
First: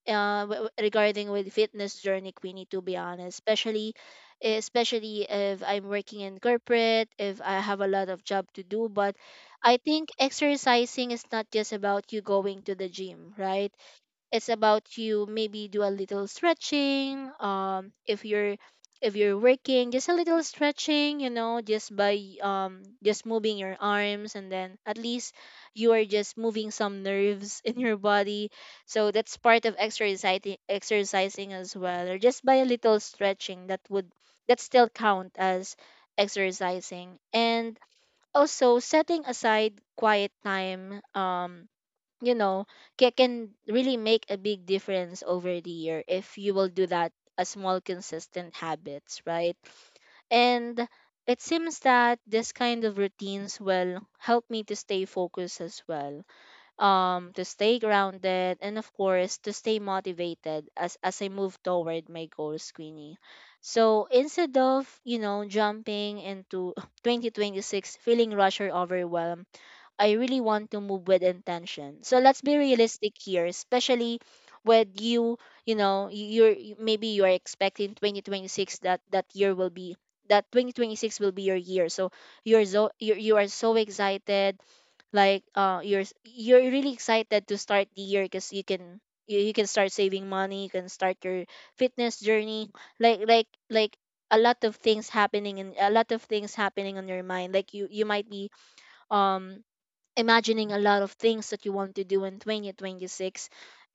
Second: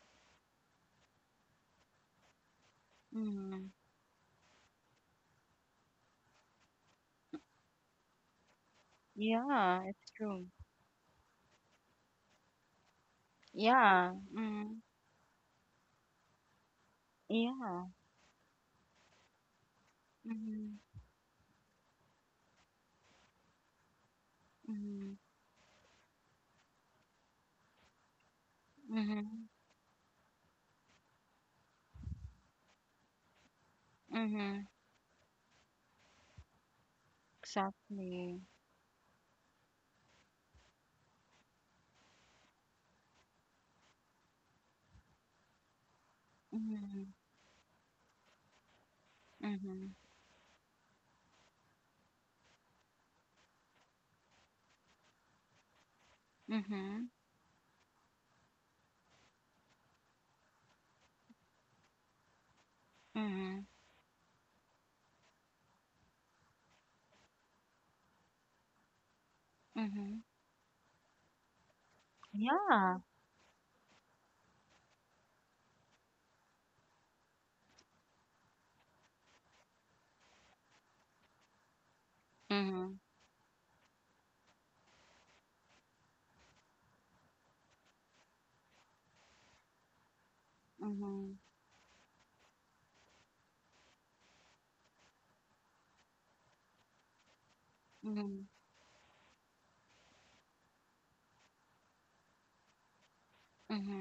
S2: regarding with fitness journey, Queenie, to be honest,
S1: Mhm.
S2: especially especially if I'm working in corporate, if I have a lot of job to do. But I
S1: Yeah,
S2: think
S1: it's true.
S2: exercising is not just about you going to the gym, right?
S1: Yeah.
S2: It's
S1: Mm.
S2: about you maybe do a little stretching.
S1: Yeah.
S2: If you're if you're working, just a little
S1: Mhm.
S2: stretching, you know, just by just moving your arms, and then at
S1: Mhm.
S2: least you are just moving some nerves in your body. So that's
S1: Mhm.
S2: part of exercising as well, or just by a little stretching, that would that
S1: Mhm.
S2: still count as exercising. And
S1: Exactly.
S2: also setting aside quiet time, you know, can really make a big difference over the year if you will do
S1: Mhm.
S2: that, a small consistent habits, right?
S1: Mhm.
S2: And it seems that this kind of routines will help me to stay focused as well,
S1: Mhm.
S2: to stay grounded, and of course to stay motivated as I move toward my goals, Queenie.
S1: Mhm.
S2: So instead of, you know, jumping into 2026 feeling rushed or overwhelmed, I
S1: Mhm.
S2: really want to move with intention. So let's be
S1: Yeah.
S2: realistic here, especially with you, you know, maybe you're expecting 2026 that that year will be that 2026 will be your year. So
S1: Mhm.
S2: you are so excited, like you're really excited to start the year because you, you can start saving money, you can start
S1: Mhm.
S2: your fitness journey, like a lot of things happening, and a lot of things happening on your mind, like you might
S1: Mhm.
S2: be um imagining a lot of things that you want to do in 2026.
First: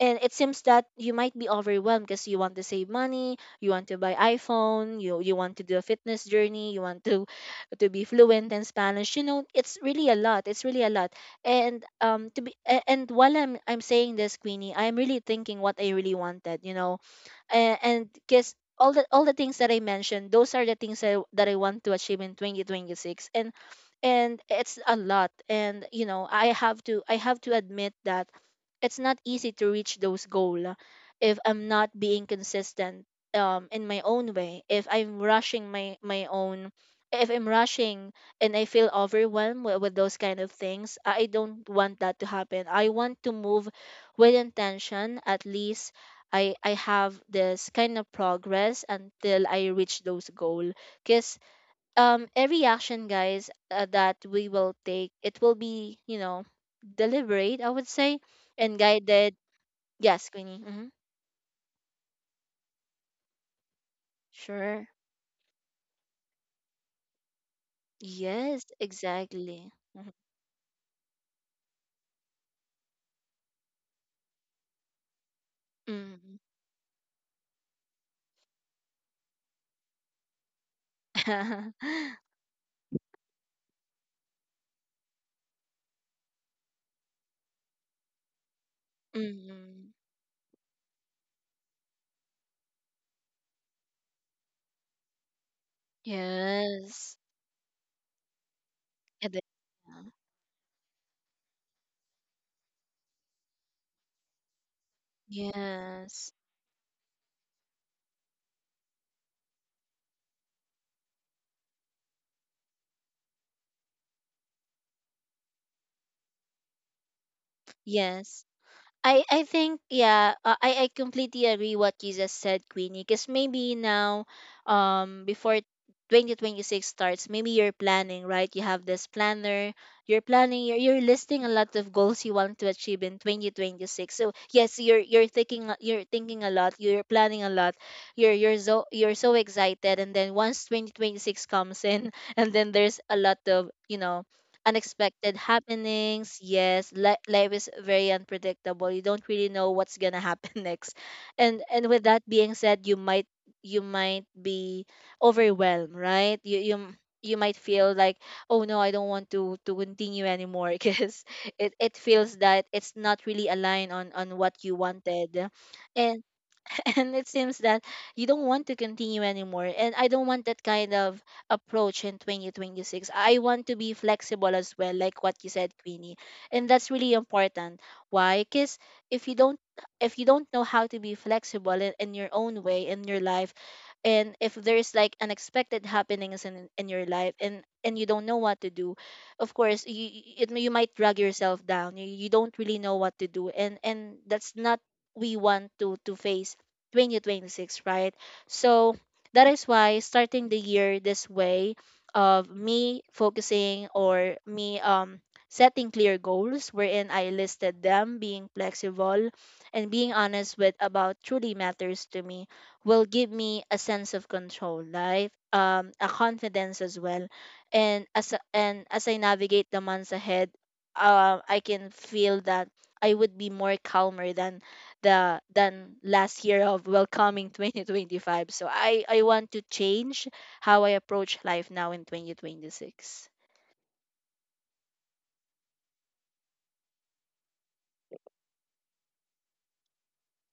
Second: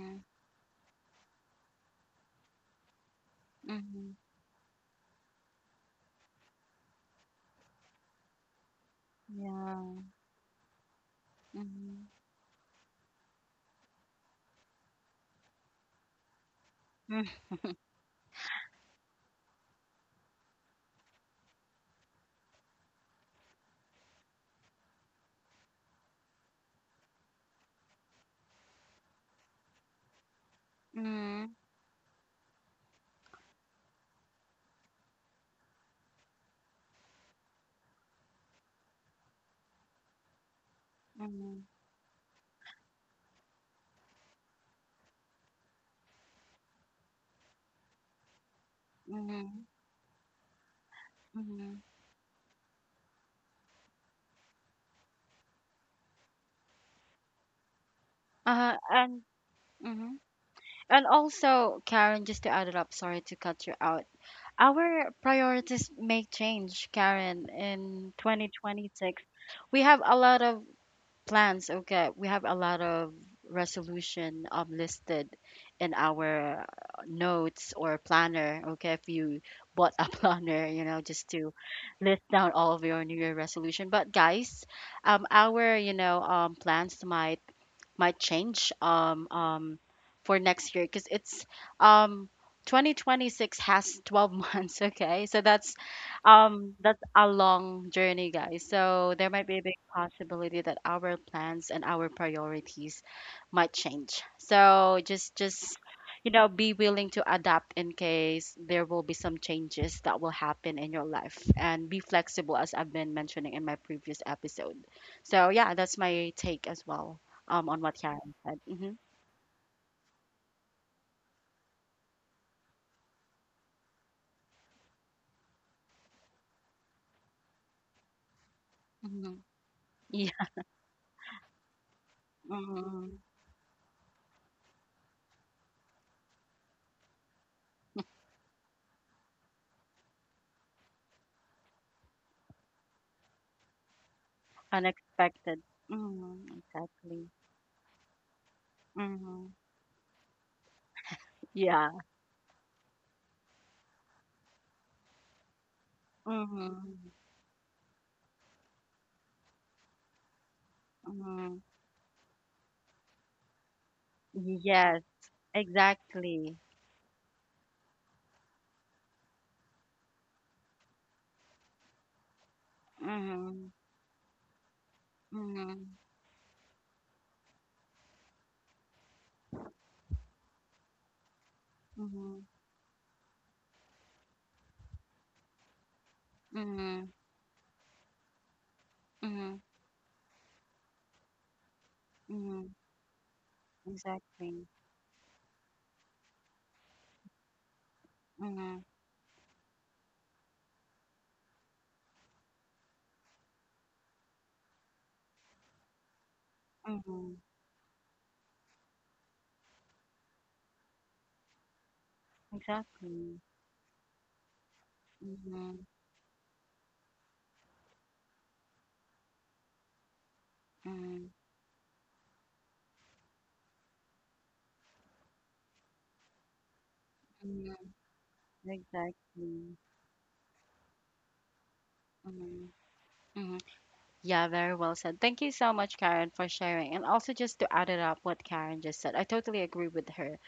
S2: And it seems that you might be overwhelmed, because you want to save money, you want to buy
S1: Mhm.
S2: iphone, you want to do a fitness journey, you want to be fluent in spanish, you know, it's
S1: Yeah.
S2: really a lot, it's really a lot. And
S1: Mhm.
S2: to and while I'm saying this, Queenie, I'm really thinking what I really wanted, you know.
S1: Mhm.
S2: And guess all the things that I mentioned, those are the things that, that I want to achieve in 2026. And it's a lot. And you know, I have to admit that it's not easy to reach those goals if
S1: Mhm.
S2: I'm not being consistent in my own way. If I'm rushing my my own If I'm rushing and I feel overwhelmed with those kind of things, I
S1: Mhm.
S2: don't want that to happen. I want to move with intention at least. I have this kind of progress until I
S1: Mhm.
S2: reach those goal. Cause
S1: Mhm.
S2: every action, guys, that we will take, it will be deliberate, I would say, and
S1: And
S2: guided.
S1: mhm.
S2: Yes, Queenie. Mm-hmm.
S1: And also, Karen, just to add it up, sorry to cut you out.
S2: Sure.
S1: Our priorities may change, Karen, in
S2: Yes,
S1: 2026.
S2: exactly.
S1: We have
S2: Hmm.
S1: a lot of plans, okay. We have a lot of resolution listed in
S2: Mm-hmm.
S1: our notes or planner, okay. If you bought a planner, you know, just to list down all of your New Year resolution. But guys, our, you know, plans might change for next year, because it's um, 2026 has 12 months. Okay, so that's
S2: Yes.
S1: a long journey, guys. So there
S2: It is.
S1: might be a big possibility that our plans and our priorities might change. So just
S2: Yeah.
S1: just
S2: Yes.
S1: you know, be willing to adapt in case there will be some changes that will happen in your life, and be flexible as I've been mentioning in my previous episode. So yeah, that's my take as well. On what Karen
S2: Yes.
S1: said. Mhm,
S2: I think yeah, I completely agree what you just said, Queenie. Because maybe now, before 2026 starts, maybe you're planning, right? You have this
S1: mhm.
S2: planner. You're
S1: Yeah.
S2: planning. You're listing a lot of goals you want to achieve in
S1: Mhm.
S2: 2026. So yes, you're thinking you're thinking a lot. You're planning a lot. You're so you're so excited. And then once 2026 comes in, and then there's a lot of unexpected
S1: Unexpected.
S2: happenings.
S1: Mhm,
S2: Yes,
S1: exactly.
S2: life is very unpredictable. You don't really
S1: Mhm.
S2: know what's gonna happen next, and
S1: Yeah.
S2: with that being said, you might be overwhelmed, right? You
S1: Mhm.
S2: you might feel like, oh no, I don't want to continue anymore because
S1: Mhm.
S2: it feels that it's not really aligned on what you
S1: Yes,
S2: wanted, and
S1: exactly.
S2: and it seems that you don't want to continue anymore, and I don't want that kind of approach in 2026. I want to
S1: Mhm.
S2: be flexible as well, like what you said,
S1: Mhm.
S2: Queenie. And that's really important. Why? Because if you don't, if you don't know how to be flexible in your
S1: Mhm.
S2: own way in your life, and if there's like unexpected happenings in your
S1: Mhm.
S2: life, and you don't know what to do, of
S1: Mhm.
S2: course it, you might drag yourself down. You don't
S1: Mhm.
S2: really know what to do, and that's
S1: Exactly.
S2: not we want to face 2026, right?
S1: Mhm.
S2: So that is why starting the year this way of me focusing, or me setting clear goals wherein I
S1: Mhm.
S2: listed them, being flexible, and being honest with about truly matters to me will give
S1: Exactly.
S2: me a sense of control, right?
S1: Mhm.
S2: A confidence as well. And as I navigate the months ahead,
S1: Mhm.
S2: I can feel that I would be more calmer than the than last year of welcoming
S1: Mhm.
S2: 2025. So I want to
S1: Exactly.
S2: change how I approach life now in
S1: Mhm.
S2: 2026.
S1: Mhm. Yeah, very well said. Thank you so much, Karen, for sharing. And also, just to add it up what Karen just said, I totally agree with her.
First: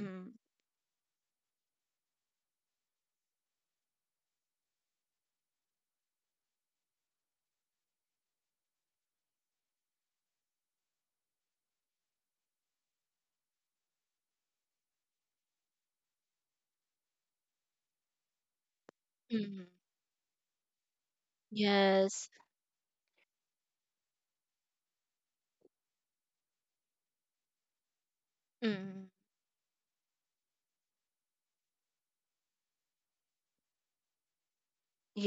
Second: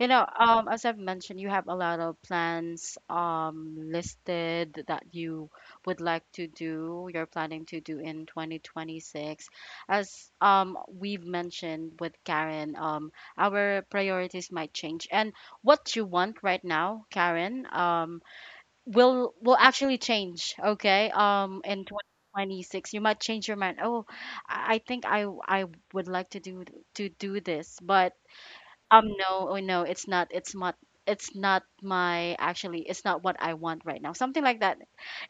S1: You know, as I've mentioned, you have a lot of plans listed that you would like to do, you're planning to do in 2026. As we've mentioned with Karen, our priorities might change. And what you want right now, Karen, will
S2: Mm-hmm.
S1: actually change, okay, in
S2: Yes.
S1: 2026 you might change your mind. Oh, I think I would like to do this, but
S2: Mm-hmm.
S1: no. Oh no, it's not my, actually it's not what I want right now, something like that.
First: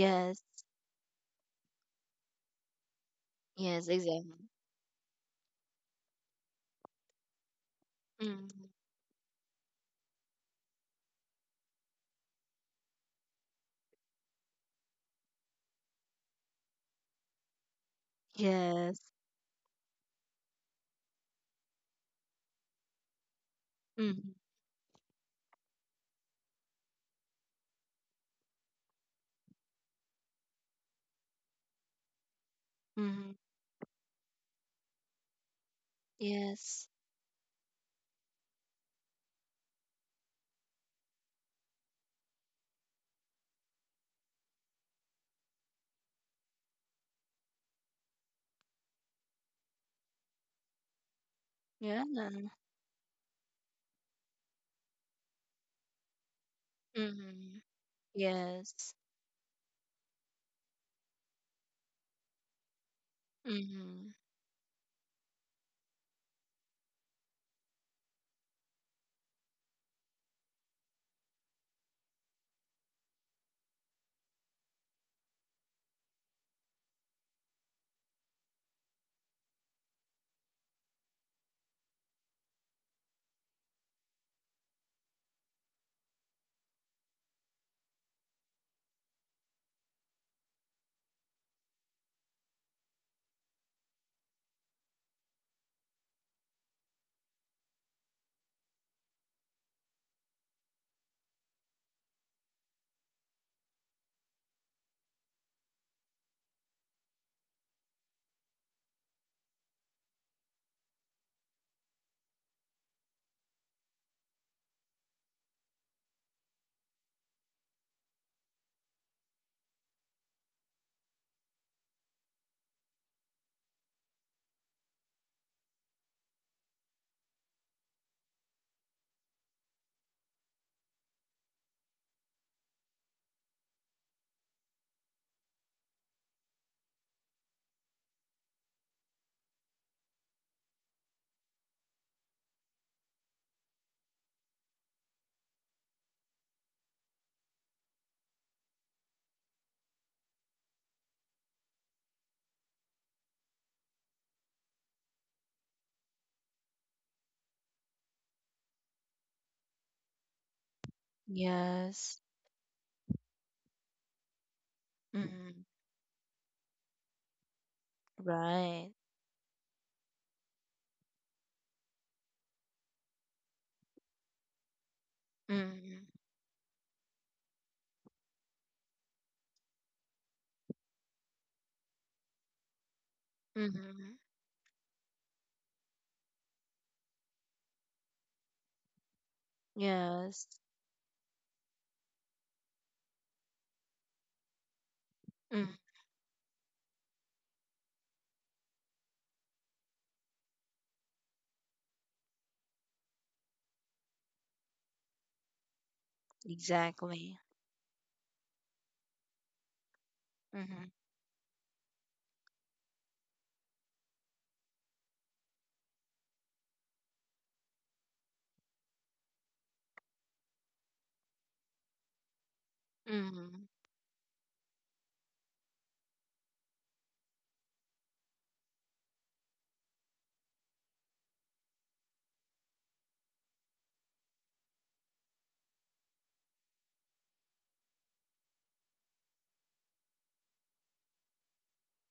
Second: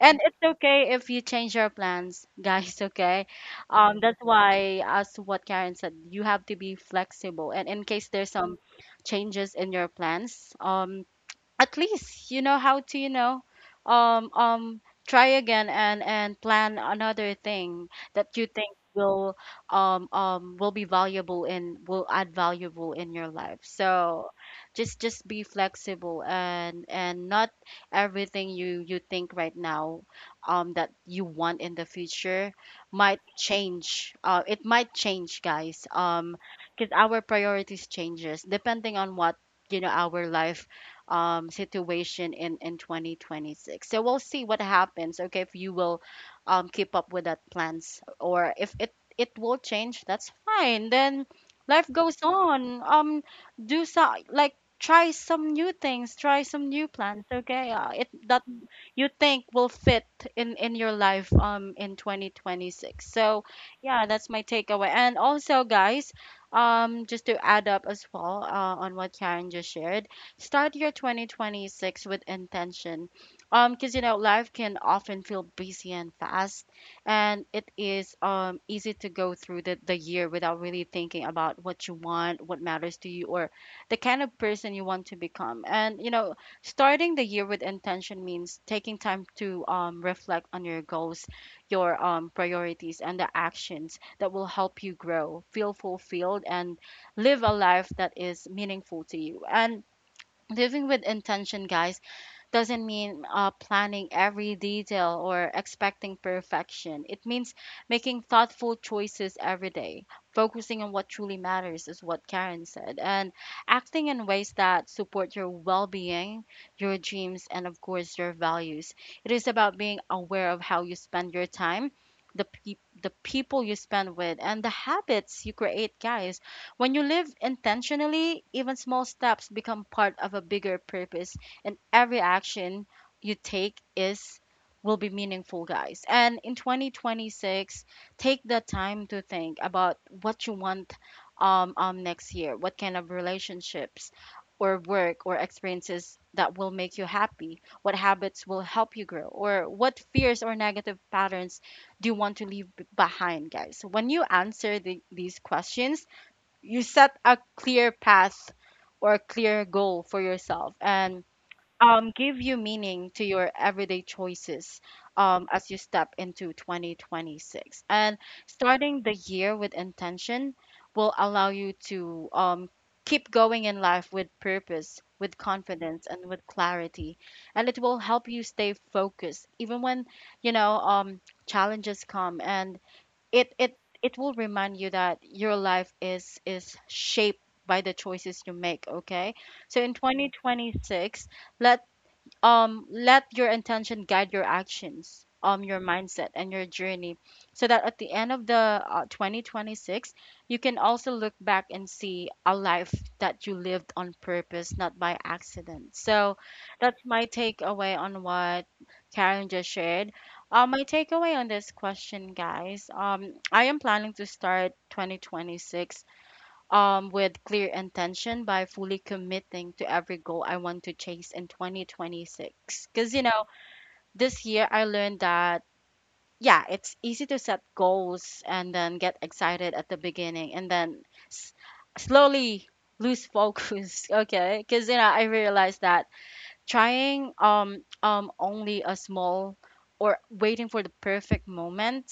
S1: And it's okay if you change your plans guys, okay.
S2: Yes.
S1: That's
S2: Exactly.
S1: why as what Karen said, you have to be flexible, and in case there's some
S2: Mm-hmm.
S1: changes in your plans, at least you know how to, you know, um um try again and plan another thing that you think
S2: Yes.
S1: will be valuable and will add valuable in your life. So
S2: Mm-hmm.
S1: just be flexible, and not everything you think right now that you want in the future might
S2: Mm-hmm.
S1: change. It might change, guys,
S2: Yes.
S1: because our priorities changes depending on what, you know, our life situation in 2026. So we'll see what happens. Okay, if you will keep up with that plans, or if it will change, that's fine. Then life
S2: Yeah.
S1: goes on. Do so, like try some new things, try some new plans.
S2: Mm-hmm.
S1: Okay, it that
S2: Yes.
S1: you think will fit in your life in 2026. So yeah,
S2: Mm-hmm.
S1: that's my takeaway. And also, guys, just to add up as well on what Karen just shared, start your 2026 with intention. Because you know, life can often feel busy and fast, and it is easy to go through the year without really thinking about what you want, what matters to you, or the kind of person you want to become. And you know, starting the year with intention means taking time to reflect on your goals, your priorities, and the actions that will help you grow, feel fulfilled, and live a life that is meaningful to you. And living with intention, guys, doesn't mean planning every detail or expecting perfection. It means making thoughtful choices every day, focusing on what truly matters, is what Karen said, and acting in ways that support your well being, your dreams, and of course, your values. It is about being aware of how you spend your time. The people you spend with, and the habits you create, guys. When you live intentionally, even small steps become part of a bigger purpose, and every action you take is will be meaningful, guys. And in 2026, take the time to think about what you want next year, what kind of relationships or work or experiences that will make you happy, what habits will help you grow, or what fears or negative patterns do you want to leave b- behind, guys. When you answer these questions, you set a clear path or a clear goal for yourself, and
S2: Yes.
S1: give you meaning to your everyday choices
S2: Mm-hmm.
S1: as you step into 2026. And
S2: Right.
S1: starting the year with intention will allow you to, keep going in life with purpose, with confidence,
S2: Mm-hmm.
S1: and with clarity. And it will help you stay focused even when, you know, challenges come. And it
S2: Mm-hmm.
S1: will remind you that your life is shaped by the choices you make, okay? So in
S2: Yes.
S1: 2026, let your intention guide your actions,
S2: Mm-hmm.
S1: your mindset, and your journey, so that at the end of the 2026 you can also look back and see a life that you lived on purpose, not by accident. So that's my
S2: Exactly.
S1: takeaway on what Karen just shared. My takeaway on this question, guys, I am planning to start 2026 with clear intention by fully committing to every goal I want to chase in 2026. Because, you know,
S2: Mm-hmm.
S1: this year I learned that, yeah, it's easy to set goals and then get excited at the beginning and then s- slowly lose focus. Okay. Because, you know, I realized that trying only a small or waiting for the perfect moment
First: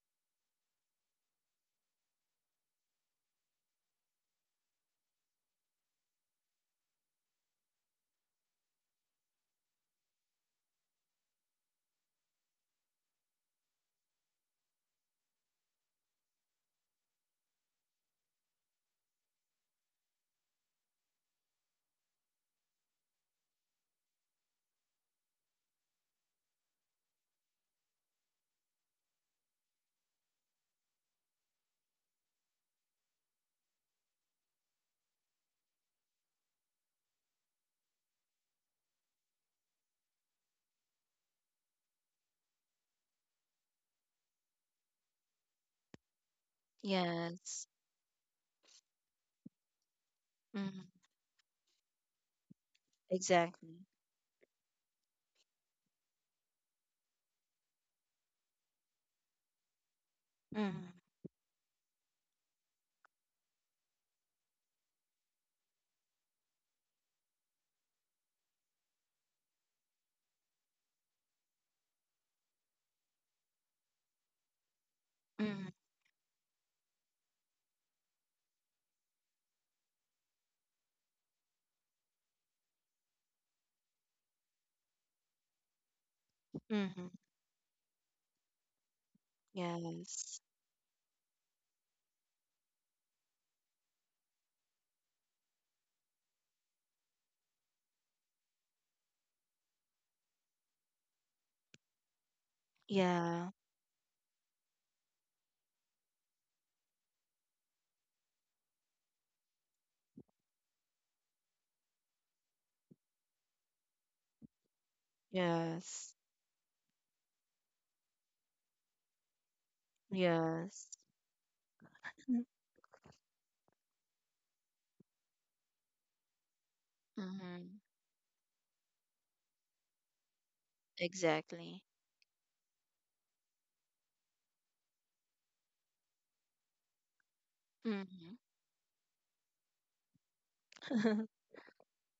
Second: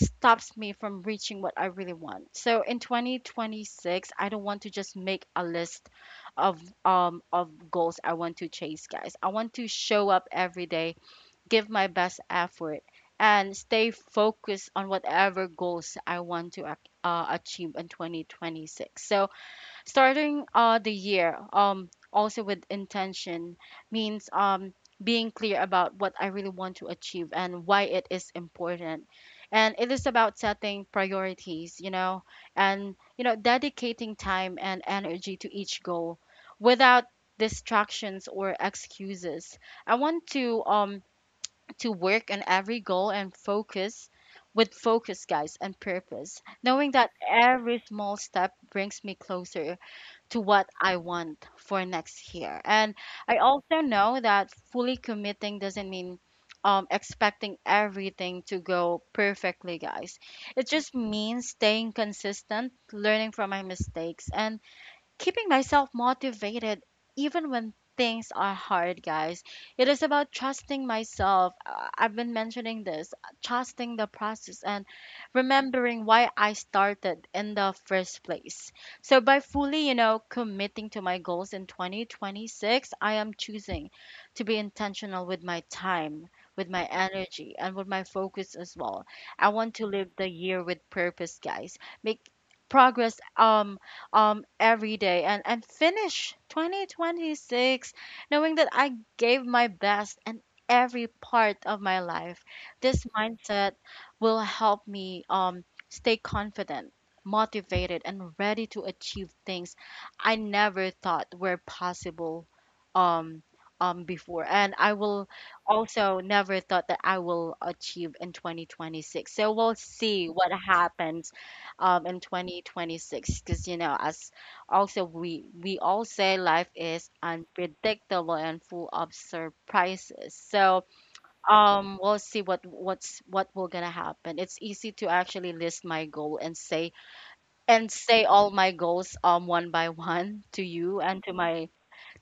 S1: stops me from reaching what I really want. So in 2026, I don't want to just make a list of of goals I want to chase, guys. I want to show up every day, give my best effort, and stay focused on whatever goals I want to achieve in 2026. So starting the year, also with intention, means being clear about what I really want to achieve and why it is important. And it is about setting priorities, you know, and, you know, dedicating time and energy to each goal without distractions or excuses. I want to work on every goal and focus, guys, and purpose, knowing that
S2: Yes.
S1: every small step brings me closer to what
S2: Mm-hmm.
S1: I want for next year. And I also
S2: Exactly.
S1: know that fully committing doesn't mean, expecting everything to go perfectly, guys. It
S2: Mm-hmm.
S1: just means staying consistent, learning from my mistakes, and keeping myself motivated even when things are hard, guys. It is about trusting myself. I've been mentioning this, trusting the process and
S2: Mm-hmm.
S1: remembering why I started in the first place. So by fully, you know, committing to my goals in 2026, I am choosing to be intentional with my time, with my
S2: Mm-hmm.
S1: energy, and with my focus as well. I want to live the
S2: Yes.
S1: year with purpose, guys, make progress every day, and finish 2026 knowing that I gave my best in every part of my life. This
S2: Yeah.
S1: mindset will help me, stay confident, motivated, and ready to achieve things I never thought were possible um, before. And I will
S2: Yes.
S1: also never thought that I will achieve in 2026. So we'll see what
S2: Yes.
S1: happens in 2026, because, you know, as also we all say, life is
S2: Mm-hmm.
S1: unpredictable and full of surprises. So
S2: Exactly.
S1: we'll see what will gonna happen. It's easy to actually list my goal and say
S2: Mm-hmm.
S1: all my goals, one by one, to you and to my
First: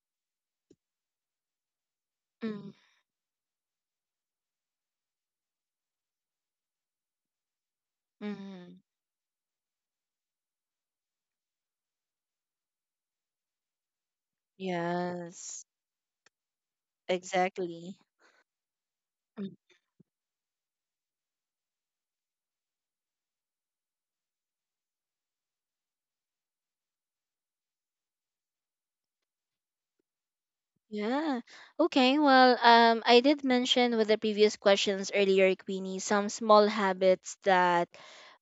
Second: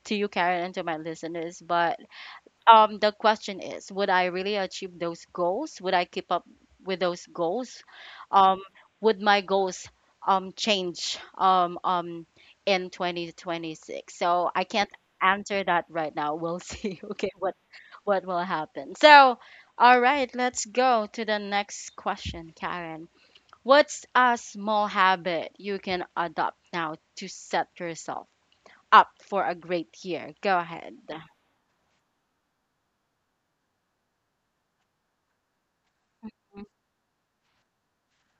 S1: to you, Karen, and to my listeners. But the question is, would I really achieve those goals? Would I keep up with those goals? um
S2: Mm-hmm.
S1: would my goals change in 2026? So I can't answer
S2: Yes.
S1: that right now. We'll see. Okay,
S2: Exactly.
S1: what will happen. So, all right, let's go to the next question, Karen. What's a small habit you can adopt now to set yourself up for a great year? Go ahead.
S2: Yeah. Okay. Well, I did mention with the previous questions earlier, Queenie, some small habits that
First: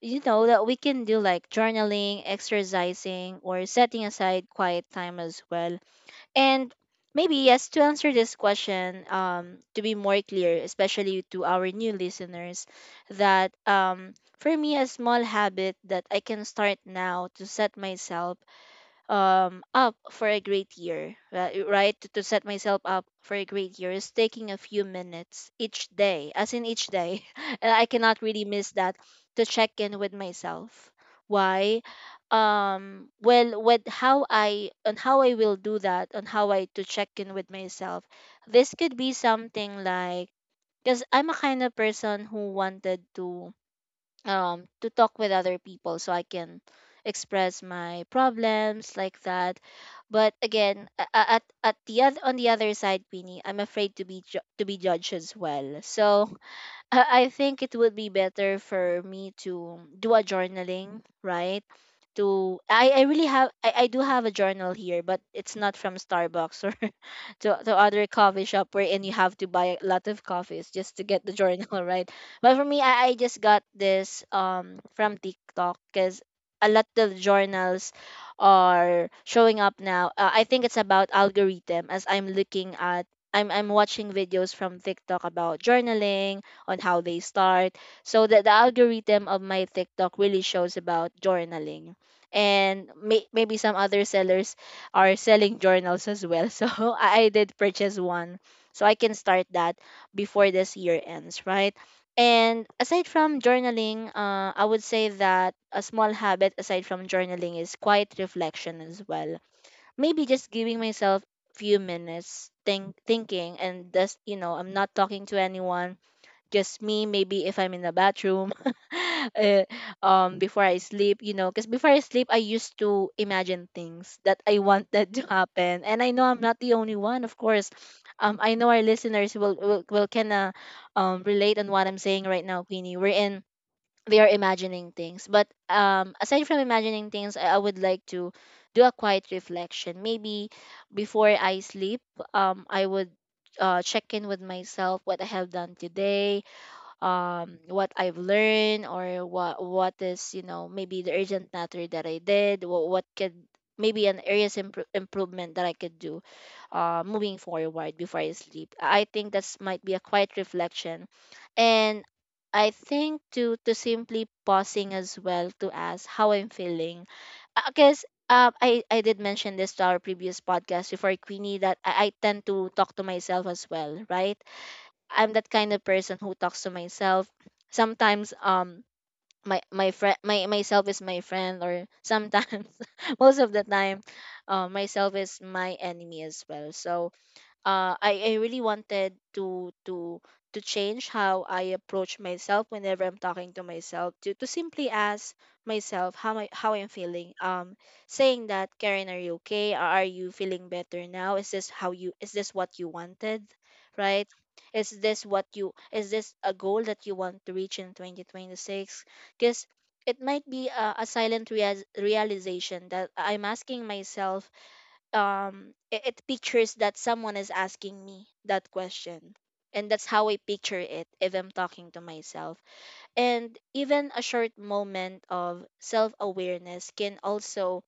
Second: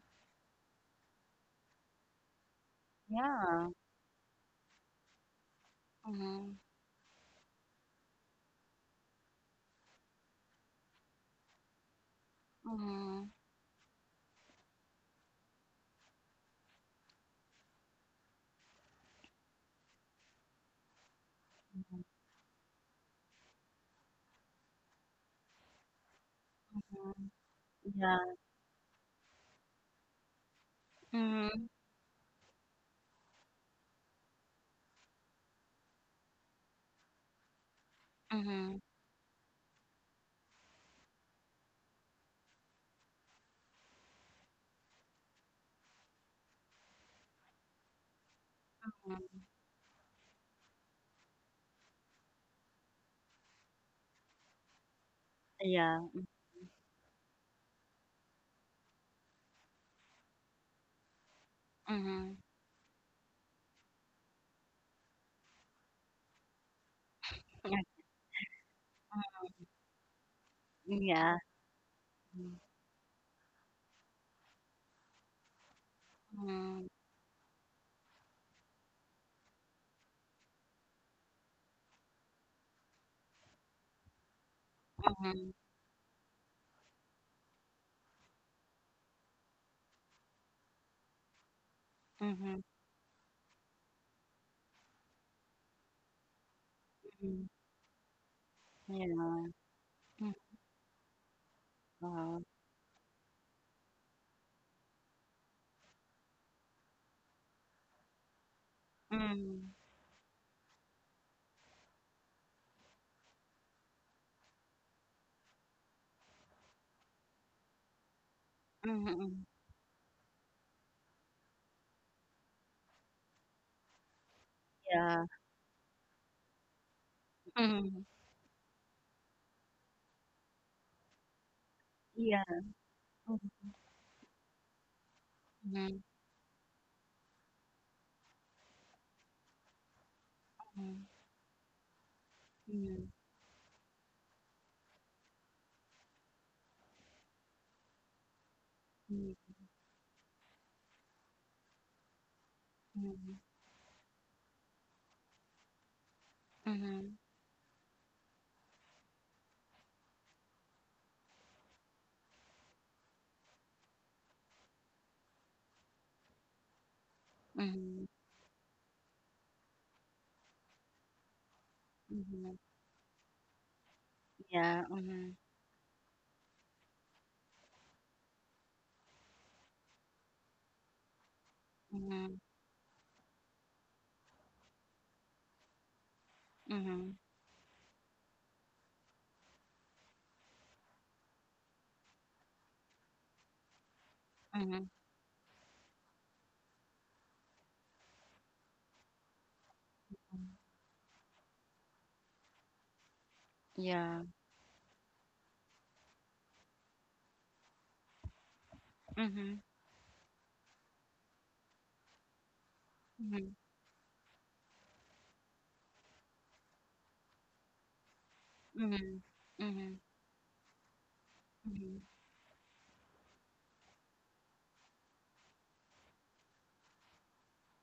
S2: you know that we can do, like journaling, exercising, or
S1: Yeah.
S2: setting aside quiet time as well.
S1: Mhm.
S2: And maybe yes, to answer this question, to be more clear, especially to our new listeners,
S1: Mhm.
S2: that for me, a small habit that I can start now to set myself up for a great year right,
S1: Mhm.
S2: to set myself up for a great year is taking a few minutes each day, as in each day,
S1: Mhm.
S2: and I cannot
S1: Yeah.
S2: really miss that to check in with myself.
S1: Mhm.
S2: Why? Well, with how I will do that, on how I to check in with myself, this
S1: Mhm.
S2: could be something like, because I'm a kind of person who wanted to talk with other people so I can express my problems like
S1: Mhm.
S2: that. But again, at the on the other side, Queenie, I'm afraid to be to be judged as well.
S1: Yeah.
S2: So I think it would be better for me to do a journaling, right?
S1: Mhm.
S2: To I really have I do have a journal here, but it's not from Starbucks or to
S1: Yeah.
S2: other coffee shop wherein you have to buy a lot of coffees just to get the
S1: Yeah.
S2: journal, right? But for me, I just got this from TikTok because a lot
S1: Mhm.
S2: of journals are showing up now. I think it's about algorithm. As I'm looking at I'm watching videos from TikTok
S1: Mhm.
S2: about journaling on how they start, so that the algorithm of my TikTok really shows about journaling.
S1: Mhm.
S2: And maybe some other sellers are selling journals as well. So I
S1: Mhm. Mhm.
S2: did purchase one, so I can
S1: Yeah.
S2: start that
S1: Mm.
S2: before this year ends, right?
S1: Wow.
S2: And aside from journaling, I would say that a small habit aside from journaling is quiet reflection as well.
S1: Mm.
S2: Maybe just giving myself few minutes thinking, and just you know, I'm not talking to anyone, just me, maybe if I'm in the bathroom,
S1: Mhm.
S2: uh, um, before I sleep, you know, because before I sleep, I used to imagine things that I wanted to
S1: Yeah.
S2: happen, and I know I'm not the only one, of course.
S1: Mhm.
S2: Um, I know our listeners will will kind of relate on what I'm saying right
S1: Yeah.
S2: now, Queenie, we're in
S1: Mhm.
S2: they are imagining things. But
S1: Mhm.
S2: um, aside from imagining things, I would like to do a quiet reflection maybe before I sleep. Um, I would
S1: Mhm.
S2: check in with myself what I have done today, um, what I've learned, or
S1: Mhm.
S2: what is, you know, maybe the urgent matter that I did, what could
S1: Mhm.
S2: maybe an areas improvement that I could do,
S1: Mhm.
S2: moving forward before I sleep. I think that's might be a quiet reflection, and I think to simply pausing as well, to ask how I'm feeling, because
S1: Mhm.
S2: um, I did mention this to our previous podcast before, Queenie, that I
S1: Mhm.
S2: tend
S1: Mhm.
S2: to talk to myself as well, right?
S1: Yeah.
S2: I'm
S1: Mhm.
S2: that kind of person who talks to myself. Sometimes um, my friend my myself is my friend, or
S1: Mhm.
S2: sometimes most of the time, myself is my enemy as well. So I really wanted to to change how I approach myself whenever I'm talking to myself, to
S1: Mhm.
S2: simply
S1: Mhm.
S2: ask myself how I how I'm feeling. Saying that, Karen, are you okay? Are you
S1: Mhm.
S2: feeling better now? Is this how you is this what you wanted,
S1: Yeah.
S2: right? Is this what you is this a goal that you want to reach in 2026?
S1: Mhm.
S2: Because it might be a silent reas realization that I'm
S1: Mhm.
S2: asking myself, um, it pictures that someone is asking me that
S1: Mhm.
S2: question, and
S1: Mhm.
S2: that's how I picture it if I'm talking
S1: Mhm.
S2: to myself. And even a short moment of self-awareness can also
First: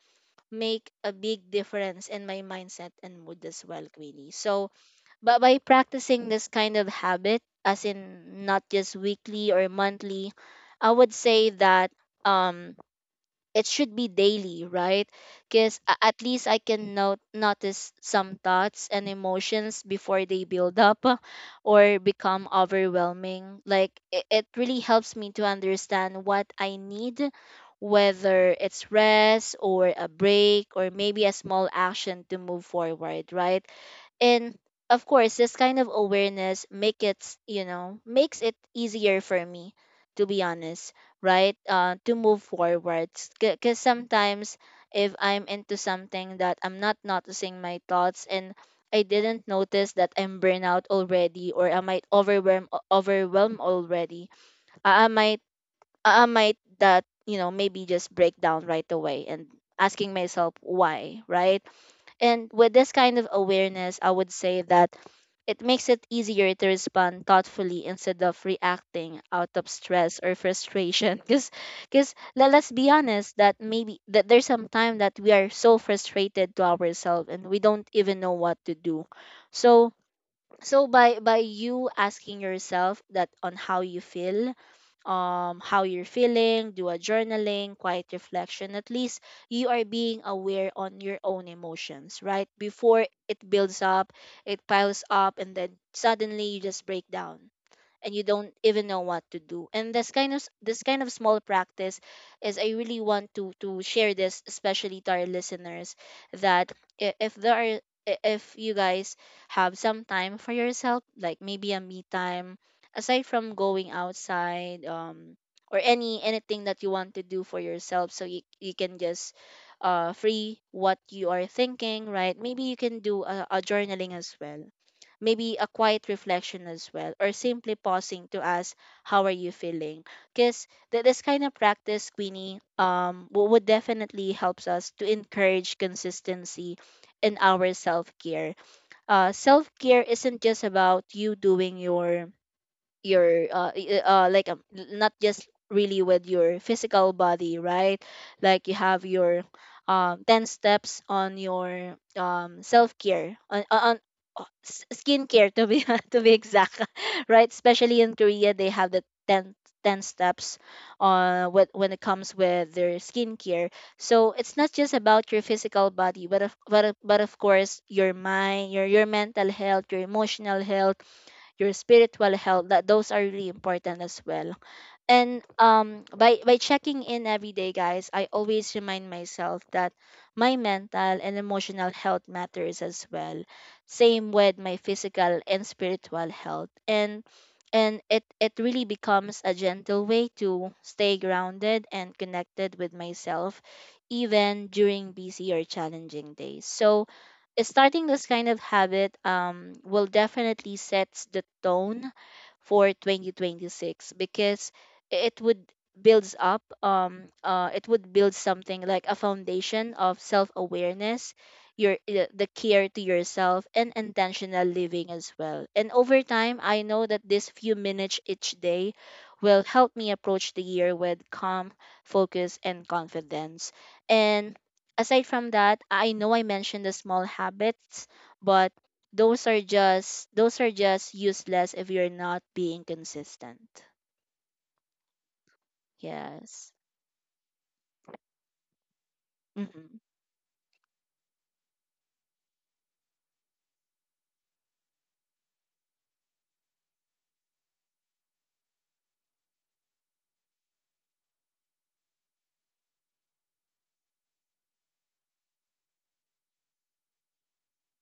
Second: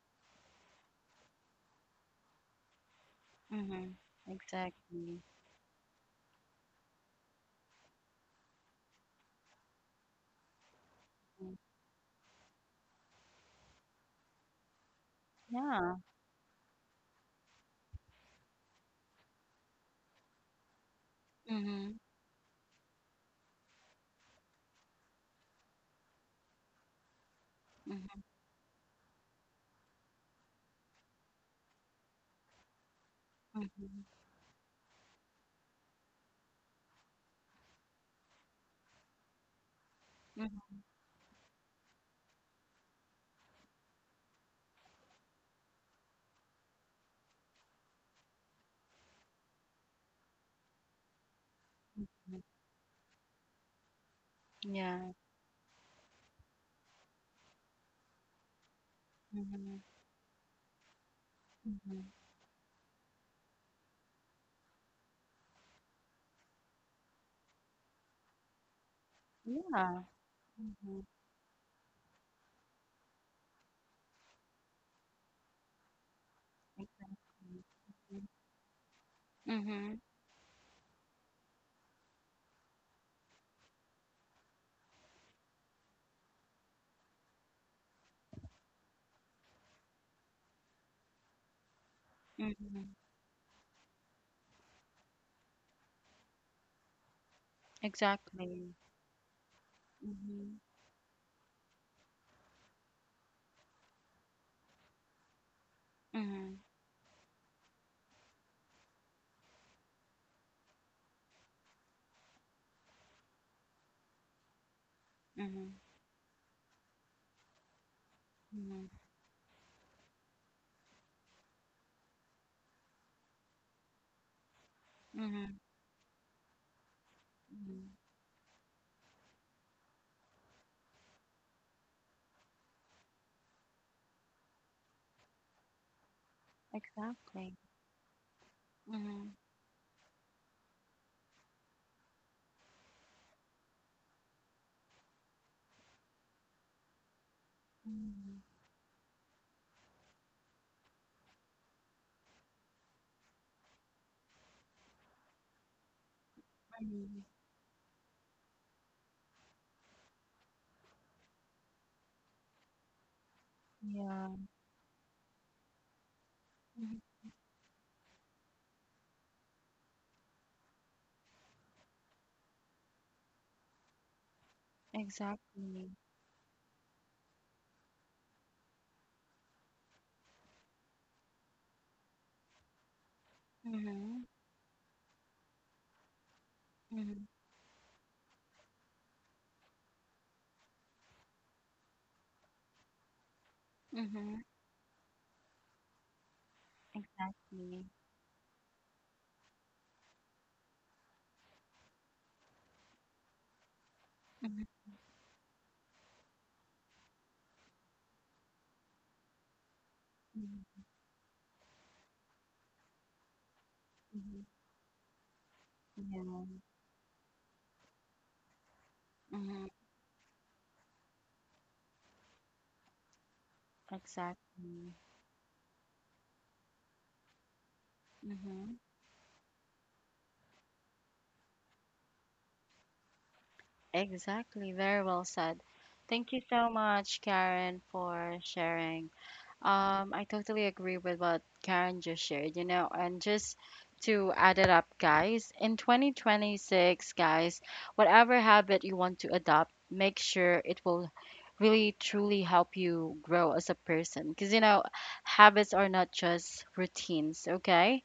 S2: make a big difference in my mindset and mood as well,
S1: Mhm.
S2: Queenie. So
S1: Exactly.
S2: but by practicing this kind of habit, as in not just weekly or monthly, I would say
S1: Mm.
S2: that um it should be daily, right? Because
S1: Yeah.
S2: at least I can note notice some thoughts and emotions before they build up,
S1: Mhm.
S2: or become overwhelming. Like it really helps me to understand what I need,
S1: Mhm.
S2: whether it's rest, or a break, or maybe a small action to move forward, right?
S1: Mhm.
S2: And of course, this kind of awareness make you know, makes it easier for me to be
S1: Mhm.
S2: honest, right, uh, to move forward. Because sometimes, if I'm into something that I'm not noticing my thoughts, and I didn't notice that I'm burnout already, or I might
S1: Mhm.
S2: overwhelm already, i, I
S1: Yeah.
S2: might I I might that you know maybe just break down right away and
S1: Mhm.
S2: asking myself why, right?
S1: Mhm.
S2: And with this kind of awareness, I would say that it makes it easier to respond thoughtfully, instead of reacting out of
S1: Yeah.
S2: stress or
S1: Mhm.
S2: frustration. Because let, let's be honest that maybe that there's some time that we are so frustrated to ourselves, and we don't even know what to do. So by you asking yourself that on how you feel, how you're feeling, do a journaling, quiet reflection. At least you are being aware on your own emotions, right? Before it builds up, it piles up, and then suddenly you just break down and you don't
S1: Exactly.
S2: even know what to do. And this kind of
S1: Mhm.
S2: this kind of small practice is, I really want to share this, especially to our listeners,
S1: Mhm.
S2: that if there are if you guys have some time for yourself, like maybe a me time, aside from going outside, um,
S1: Mhm.
S2: or any anything that you want to do for yourself, so you
S1: Exactly.
S2: can just uh, free what you are thinking, right? Maybe you can do a journaling as well,
S1: Mhm. Mhm. Mhm. Mhm.
S2: maybe
S1: Mhm.
S2: a quiet reflection as well, or simply
S1: Mhm.
S2: pausing to ask how are you feeling. Because this kind of practice, Queenie, um, would definitely helps us to encourage consistency in
S1: Exactly.
S2: our self-care. Uh,
S1: Mhm.
S2: self-care isn't just about you doing your your like not just really with your physical body, right?
S1: Mhm.
S2: Like, you have your um, 10 steps on your um, self care, on, on skin care, to be to be exact,
S1: Mhm.
S2: right? Especially in Korea, they have the 10 steps with, when it comes with their skincare.
S1: Yeah.
S2: So it's not just about your physical body, but
S1: Mhm.
S2: of course, your mind, your mental health, your emotional health, your spiritual health, that those are really important as well. And
S1: Exactly.
S2: um, by checking in every day, guys, I always remind myself that my mental and emotional health matters as well,
S1: Mhm.
S2: same with my physical and spiritual health. And
S1: Mhm.
S2: it it really becomes a gentle way to stay grounded and connected with myself,
S1: Mhm.
S2: even during busy or challenging days. So
S1: Exactly.
S2: starting this kind of habit um, will definitely sets the tone for 2026,
S1: Mhm.
S2: because it would builds up it would build something like a foundation of
S1: Mhm.
S2: self-awareness, your the care to yourself, and
S1: Mhm.
S2: intentional living as well. And
S1: Yeah.
S2: over time, I know that this few minutes each day will
S1: Mhm.
S2: help me approach the year with calm, focus and confidence. And
S1: Exactly.
S2: aside from that, I know I mentioned the small habits, but
S1: Mm-hmm.
S2: those are just useless if you're not being consistent.
S1: Exactly. Very well said. Thank you so
S2: Yes.
S1: much, Karen, for sharing.
S2: Mm-hmm.
S1: I totally agree with what Karen just shared, you know, and just to add it up, guys, in 2026, guys, whatever habit you want to adopt, make sure it will really truly help you grow as a person. Because, you know, habits are not just routines, okay?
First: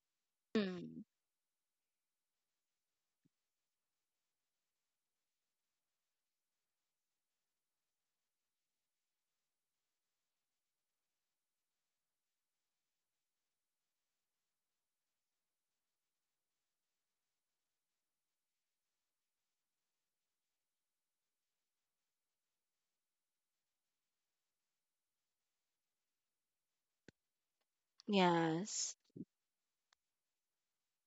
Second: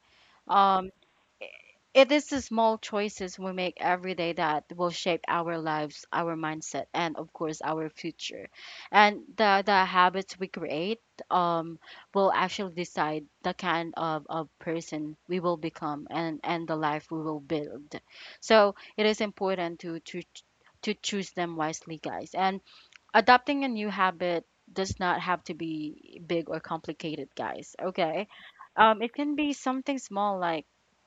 S1: Um,
S2: Mm.
S1: It is the small choices we make every day that will shape our lives, our mindset, and of course our future. And the habits we create um will actually decide the kind of person we will become, and the life we will build. So it is important to to choose them wisely, guys. And adopting a new habit does not have to be big or complicated, guys. Okay.
S2: Yes.
S1: It can be something small like,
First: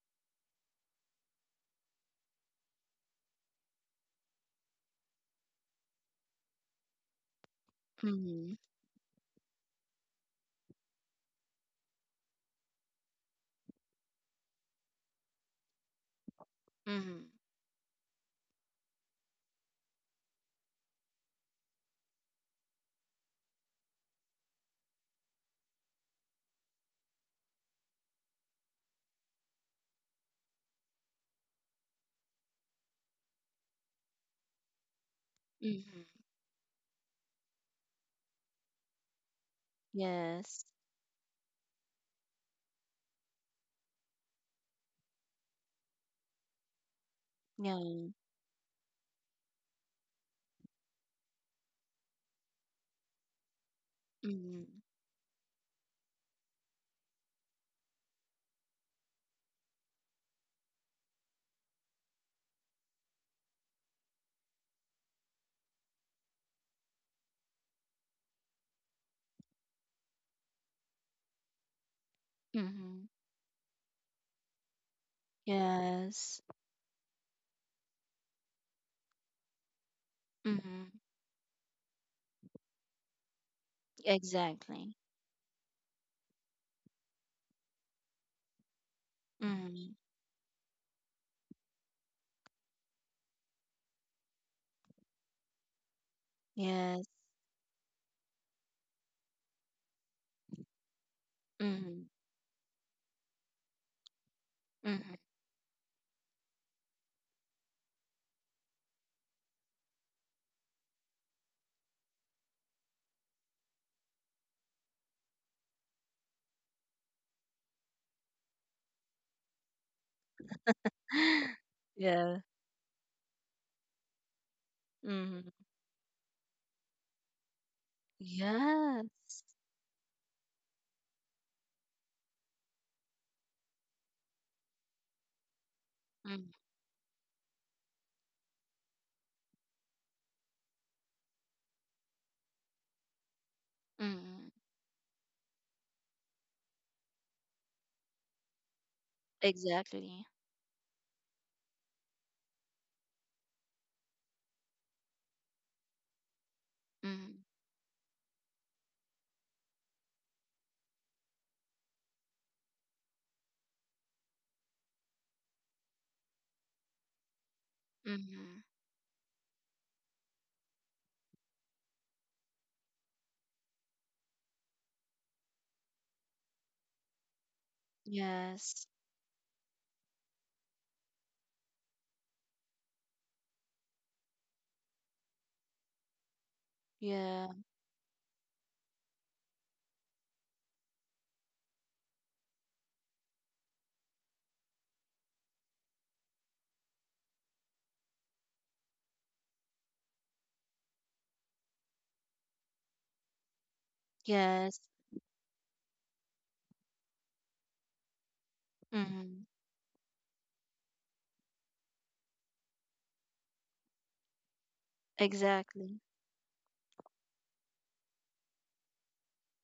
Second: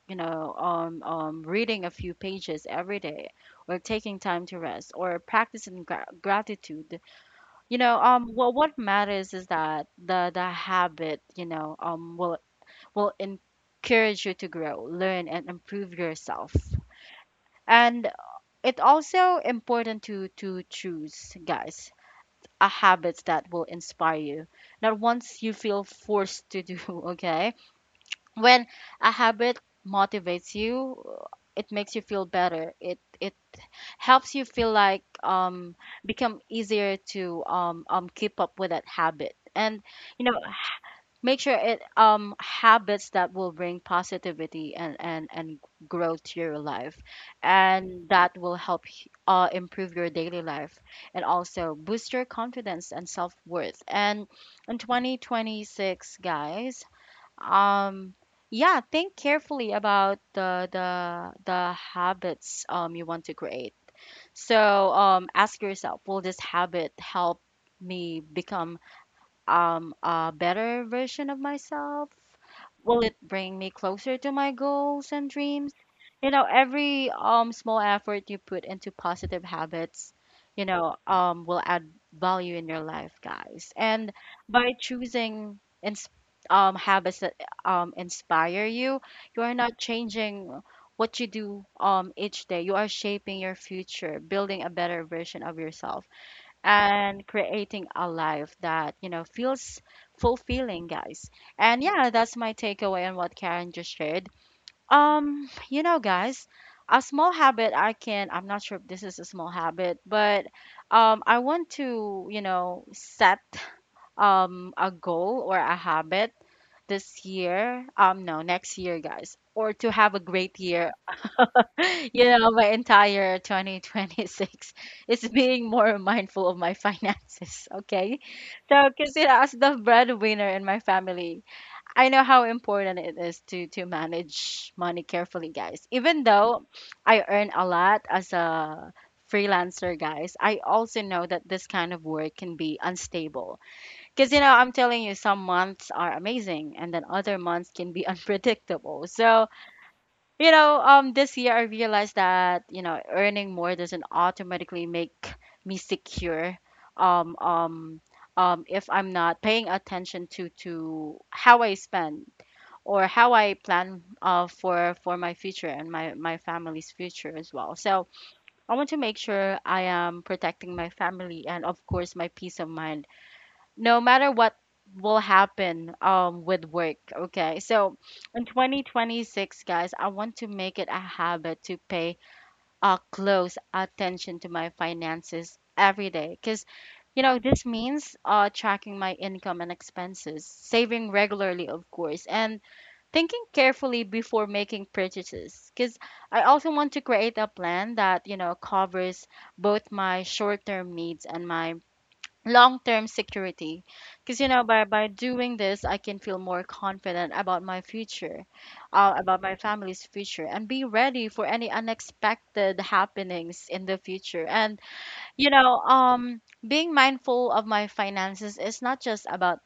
S1: you know, reading a few pages every day or taking time to rest or practicing gratitude. You know,
S2: Mm-hmm.
S1: what matters is that the habit, you know, will encourage you to grow, learn, and improve yourself.
S2: Mm-hmm.
S1: And it's also important to choose, guys, a habits that will inspire you, not once you feel forced to do. Okay? When a habit motivates you, it makes you feel better. It helps you feel like
S2: Mm-hmm.
S1: become easier to keep up with that habit. And, you know,
S2: Yes.
S1: make sure it habits that will bring positivity and and growth to your life, and
S2: Yeah.
S1: that will help improve your daily life, and also boost your confidence and self-worth. And
S2: Mm-hmm.
S1: in 2026, guys, um yeah, think carefully about the habits you want to create. So ask yourself, will this habit help me become a better version of myself? Will
S2: Mm-hmm.
S1: it bring me closer to my goals and dreams? You
S2: Yes.
S1: know, every small effort you put into positive habits, you
S2: Mm-hmm.
S1: know, will add value in your life, guys. And by
S2: Exactly.
S1: choosing ins habits that inspire you, you are not
S2: Mm-hmm.
S1: changing what you do each day. You are shaping your future, building a better version of yourself,
S2: Yes.
S1: and creating a life that, you know, feels fulfilling, guys. And
S2: Mm-hmm.
S1: yeah, that's my takeaway on what Karen just shared.
S2: Mm-hmm.
S1: You know, guys, a small habit I can, I'm not sure if this is a small habit, but I want to, you know, set a goal or a habit this year, no, next year, guys, or to have a great year. You
S2: Yeah.
S1: know, my entire 2026 is
S2: Mm-hmm.
S1: being more mindful of my finances, okay? So, because, you know,
S2: Yes.
S1: as the breadwinner in my family, I know how important it is to manage money carefully, guys. Even though I earn a lot as a freelancer, guys, I also know that this kind of work can be unstable. Because, you
S2: Mm-hmm.
S1: know, I'm telling you, some months are amazing, and then other months can be unpredictable. So,
S2: Exactly.
S1: you know, this year I realized that, you know, earning more doesn't automatically make me secure.
S2: Mm-hmm.
S1: Um, um, if I'm not paying attention to how I spend or how I plan, for my future and my family's future as well. So
S2: Mm-hmm.
S1: I want to make sure I am protecting my family and of course my peace of mind no matter what will happen with work, okay? So in
S2: Yes.
S1: 2026, guys, I want to make it a habit to pay close attention to my finances every day, because, you know,
S2: Yeah.
S1: this means tracking my income and expenses, saving regularly of course, and thinking carefully before making purchases. Because I also want to create a plan that, you know, covers both my short-term needs and my long-term security, because, you know,
S2: Yes.
S1: by doing this I can feel more confident about my future, about
S2: Mm-hmm.
S1: my family's future, and be ready for any unexpected happenings in the future. And, you know,
S2: Exactly.
S1: being mindful of my finances is not just about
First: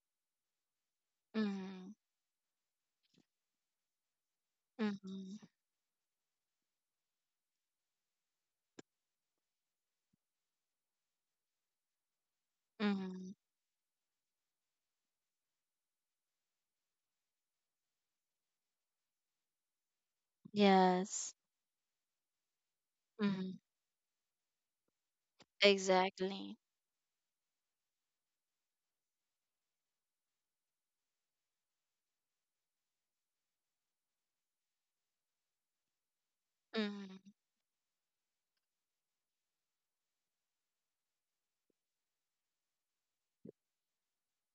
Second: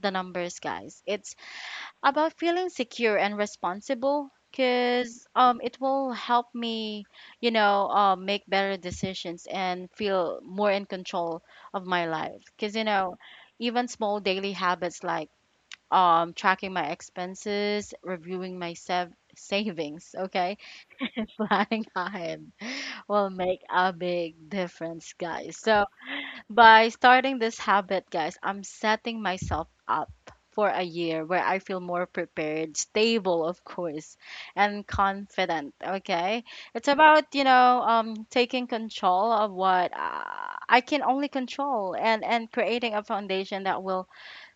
S1: the numbers, guys, it's
S2: Mm-hmm.
S1: about feeling secure and responsible, because,
S2: Mm-hmm.
S1: it will help me, you know, make better decisions and feel more in control of my life, because, you know,
S2: Mm-hmm.
S1: even small daily habits like, tracking my expenses, reviewing my savings, okay,
S2: Yes.
S1: planning ahead, will
S2: Mhm.
S1: make a big difference, guys. So
S2: Exactly.
S1: by starting this habit, guys, I'm setting myself up for a year where I feel more prepared, stable, of course, and confident. Okay, it's
S2: Mm-hmm.
S1: about, you know, taking control of what, I can only control, and creating a foundation that will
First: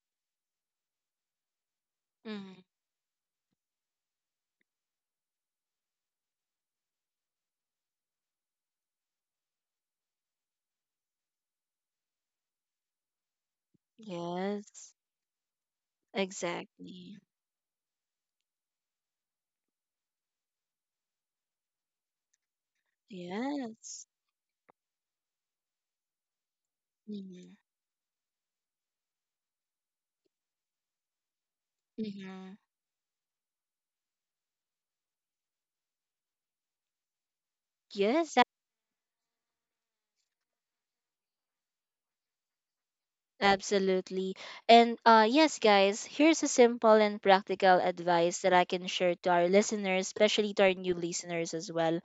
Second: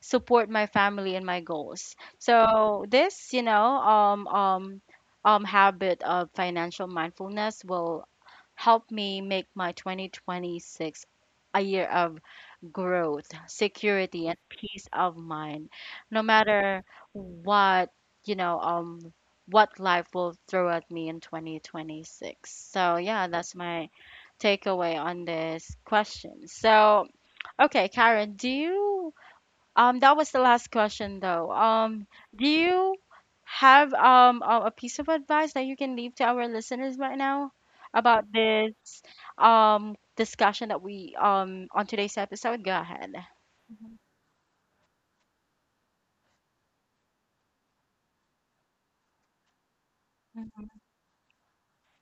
S1: support my family and my goals.
S2: Mm-hmm.
S1: So this, you know, habit of financial mindfulness will helped me make my 2026 a year of growth, security, and peace
S2: Yes.
S1: of mind. No matter
S2: Exactly.
S1: what, you know, what life will throw at me in 2026. So, yeah, that's my
S2: Yes.
S1: takeaway on this question. So,
S2: Mm-hmm.
S1: okay, Karen, do you that was the last question, though. Do
S2: Mm-hmm.
S1: you have a piece of advice that you can leave to our listeners right now about
S2: Yes,
S1: this discussion that we on today's episode? Go ahead.
S2: absolutely. And uh, yes, guys, here's a simple and practical advice that I can share to our listeners, especially to our
S1: Mhm.
S2: new listeners as well.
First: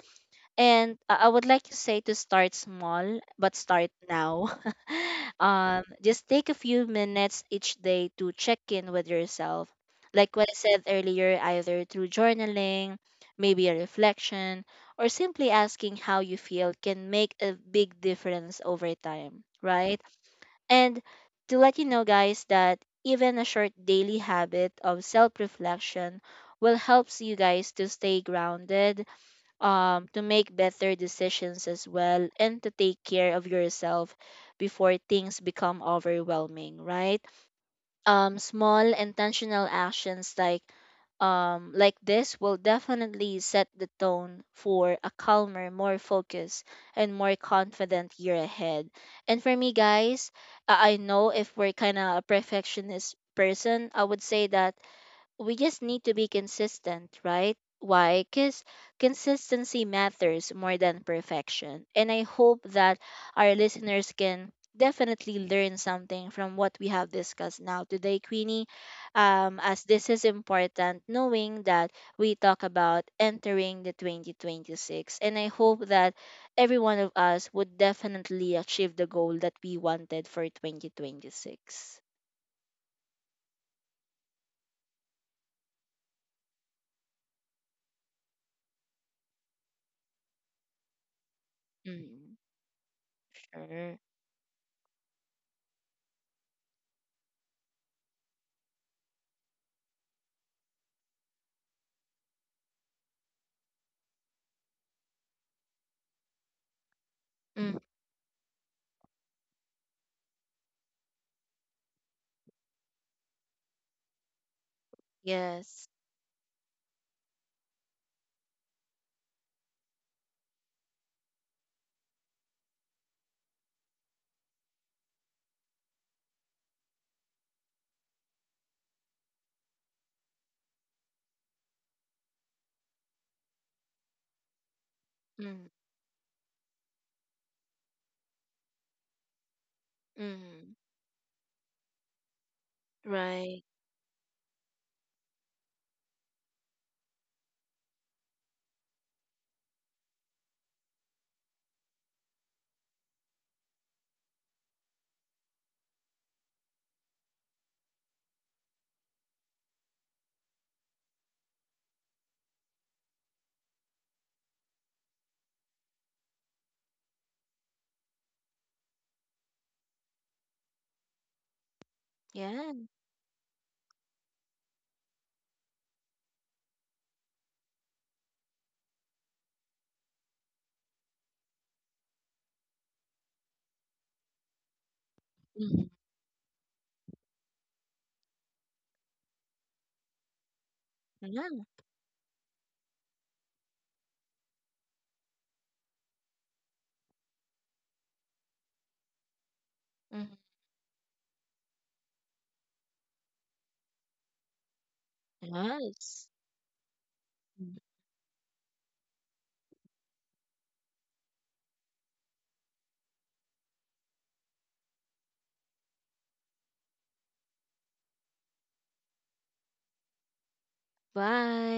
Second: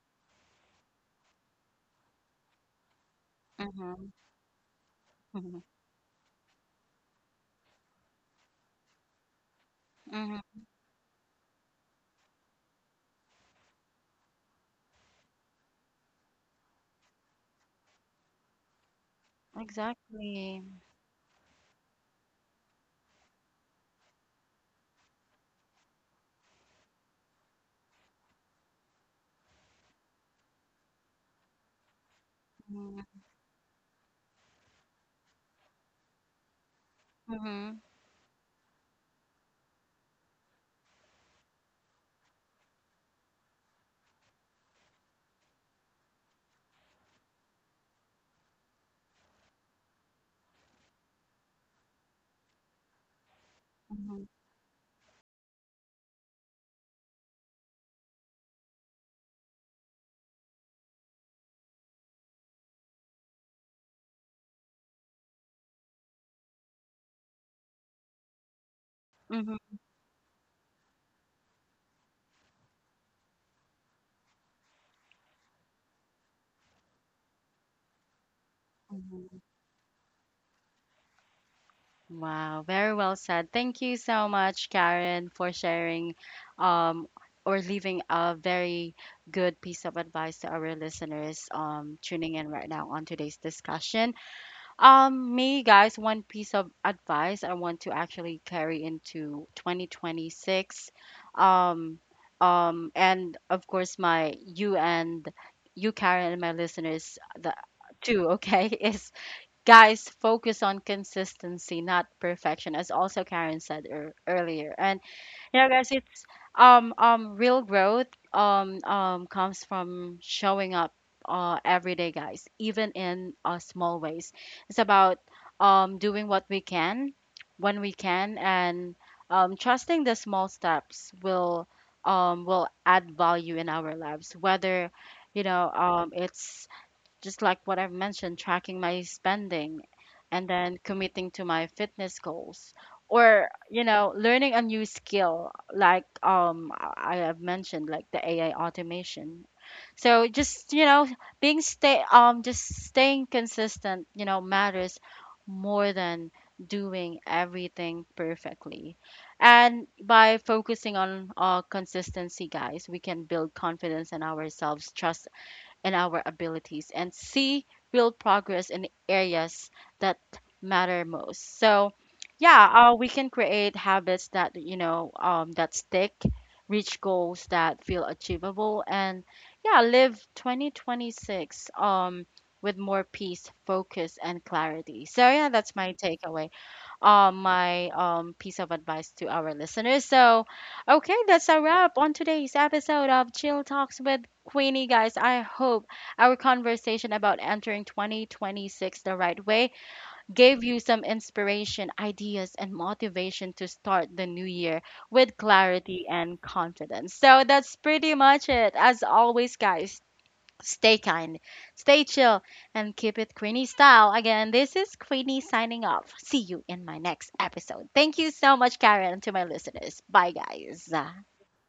S2: And I would like to say to start small, but start
S1: Mhm.
S2: now.
S1: Mhm.
S2: Um, just take a few minutes each day to check in with yourself. Like what I
S1: Mhm.
S2: said earlier, either through journaling, maybe a reflection, or simply asking how you feel can make a big difference over time, right?
S1: Exactly.
S2: And to let you know, guys, that even a short daily habit of self reflection will help you guys to stay grounded, to make better decisions as well, and to take
S1: Mhm.
S2: care of yourself before things become overwhelming, right?
S1: Mhm.
S2: Small intentional actions like this will definitely set the tone for a calmer, more focused, and more confident year ahead. And for me, guys, I know if we're kind of a perfectionist person, I would
S1: Mhm.
S2: say that we just need to be consistent, right? Why? Because consistency matters more than perfection. And I hope that our listeners can definitely learn something from what we have discussed now today, Queenie,
S1: Mhm.
S2: as this is important, knowing that we talk about entering the 2026. And I hope that every one of us would definitely achieve the goal
S1: Mhm.
S2: that we wanted for 2026.
S1: Wow, very well said. Thank you so much, Karen, for sharing, um, or leaving a very good piece of advice to our listeners, tuning
S2: Mm,
S1: in right now on today's
S2: sure.
S1: discussion. Me, guys, one piece of advice I want to actually carry into 2026. Um, and of course, my you and you, Karen, and my listeners, the,
S2: Mm,
S1: too, okay, is, guys, focus on consistency, not perfection, as also Karen said earlier. And, you know, guys,
S2: yes.
S1: it's real growth comes from showing up every day, guys, even in, small ways. It's about doing what we can when we can, and trusting the small steps will add value in our lives, whether, you know,
S2: Mm,
S1: it's just like what I've mentioned, tracking my spending, and
S2: mm,
S1: then committing to my fitness goals, or,
S2: right.
S1: you know, learning a new skill like, I have mentioned, like the AI automation. So just, you know, being stay just staying consistent, you know, matters more than doing everything perfectly. And by focusing on, consistency, guys, we can build confidence in ourselves, trust and our abilities, and see real progress in areas that matter most. So, yeah,
S2: Yeah.
S1: we can create habits that, you know, that stick, reach goals that feel achievable, and yeah, live 2026, with more peace, focus, and clarity. So, yeah, that's
S2: Mhm.
S1: my takeaway, my, piece of advice to our listeners. So, okay, that's a
S2: Yeah.
S1: wrap on today's episode of Chill Talks with Queenie, guys. I hope our conversation about entering 2026 the right way
S2: Mhm.
S1: gave you some inspiration, ideas, and motivation to start the new year with clarity
S2: Yes.
S1: and confidence. So, that's
S2: Mhm.
S1: pretty much it. As always, guys, stay kind, stay chill, and keep it Queenie style. Again, this is Queenie signing off. See you in my next episode. Thank you so much, Karen, to my listeners. Bye, guys.
S2: Bye.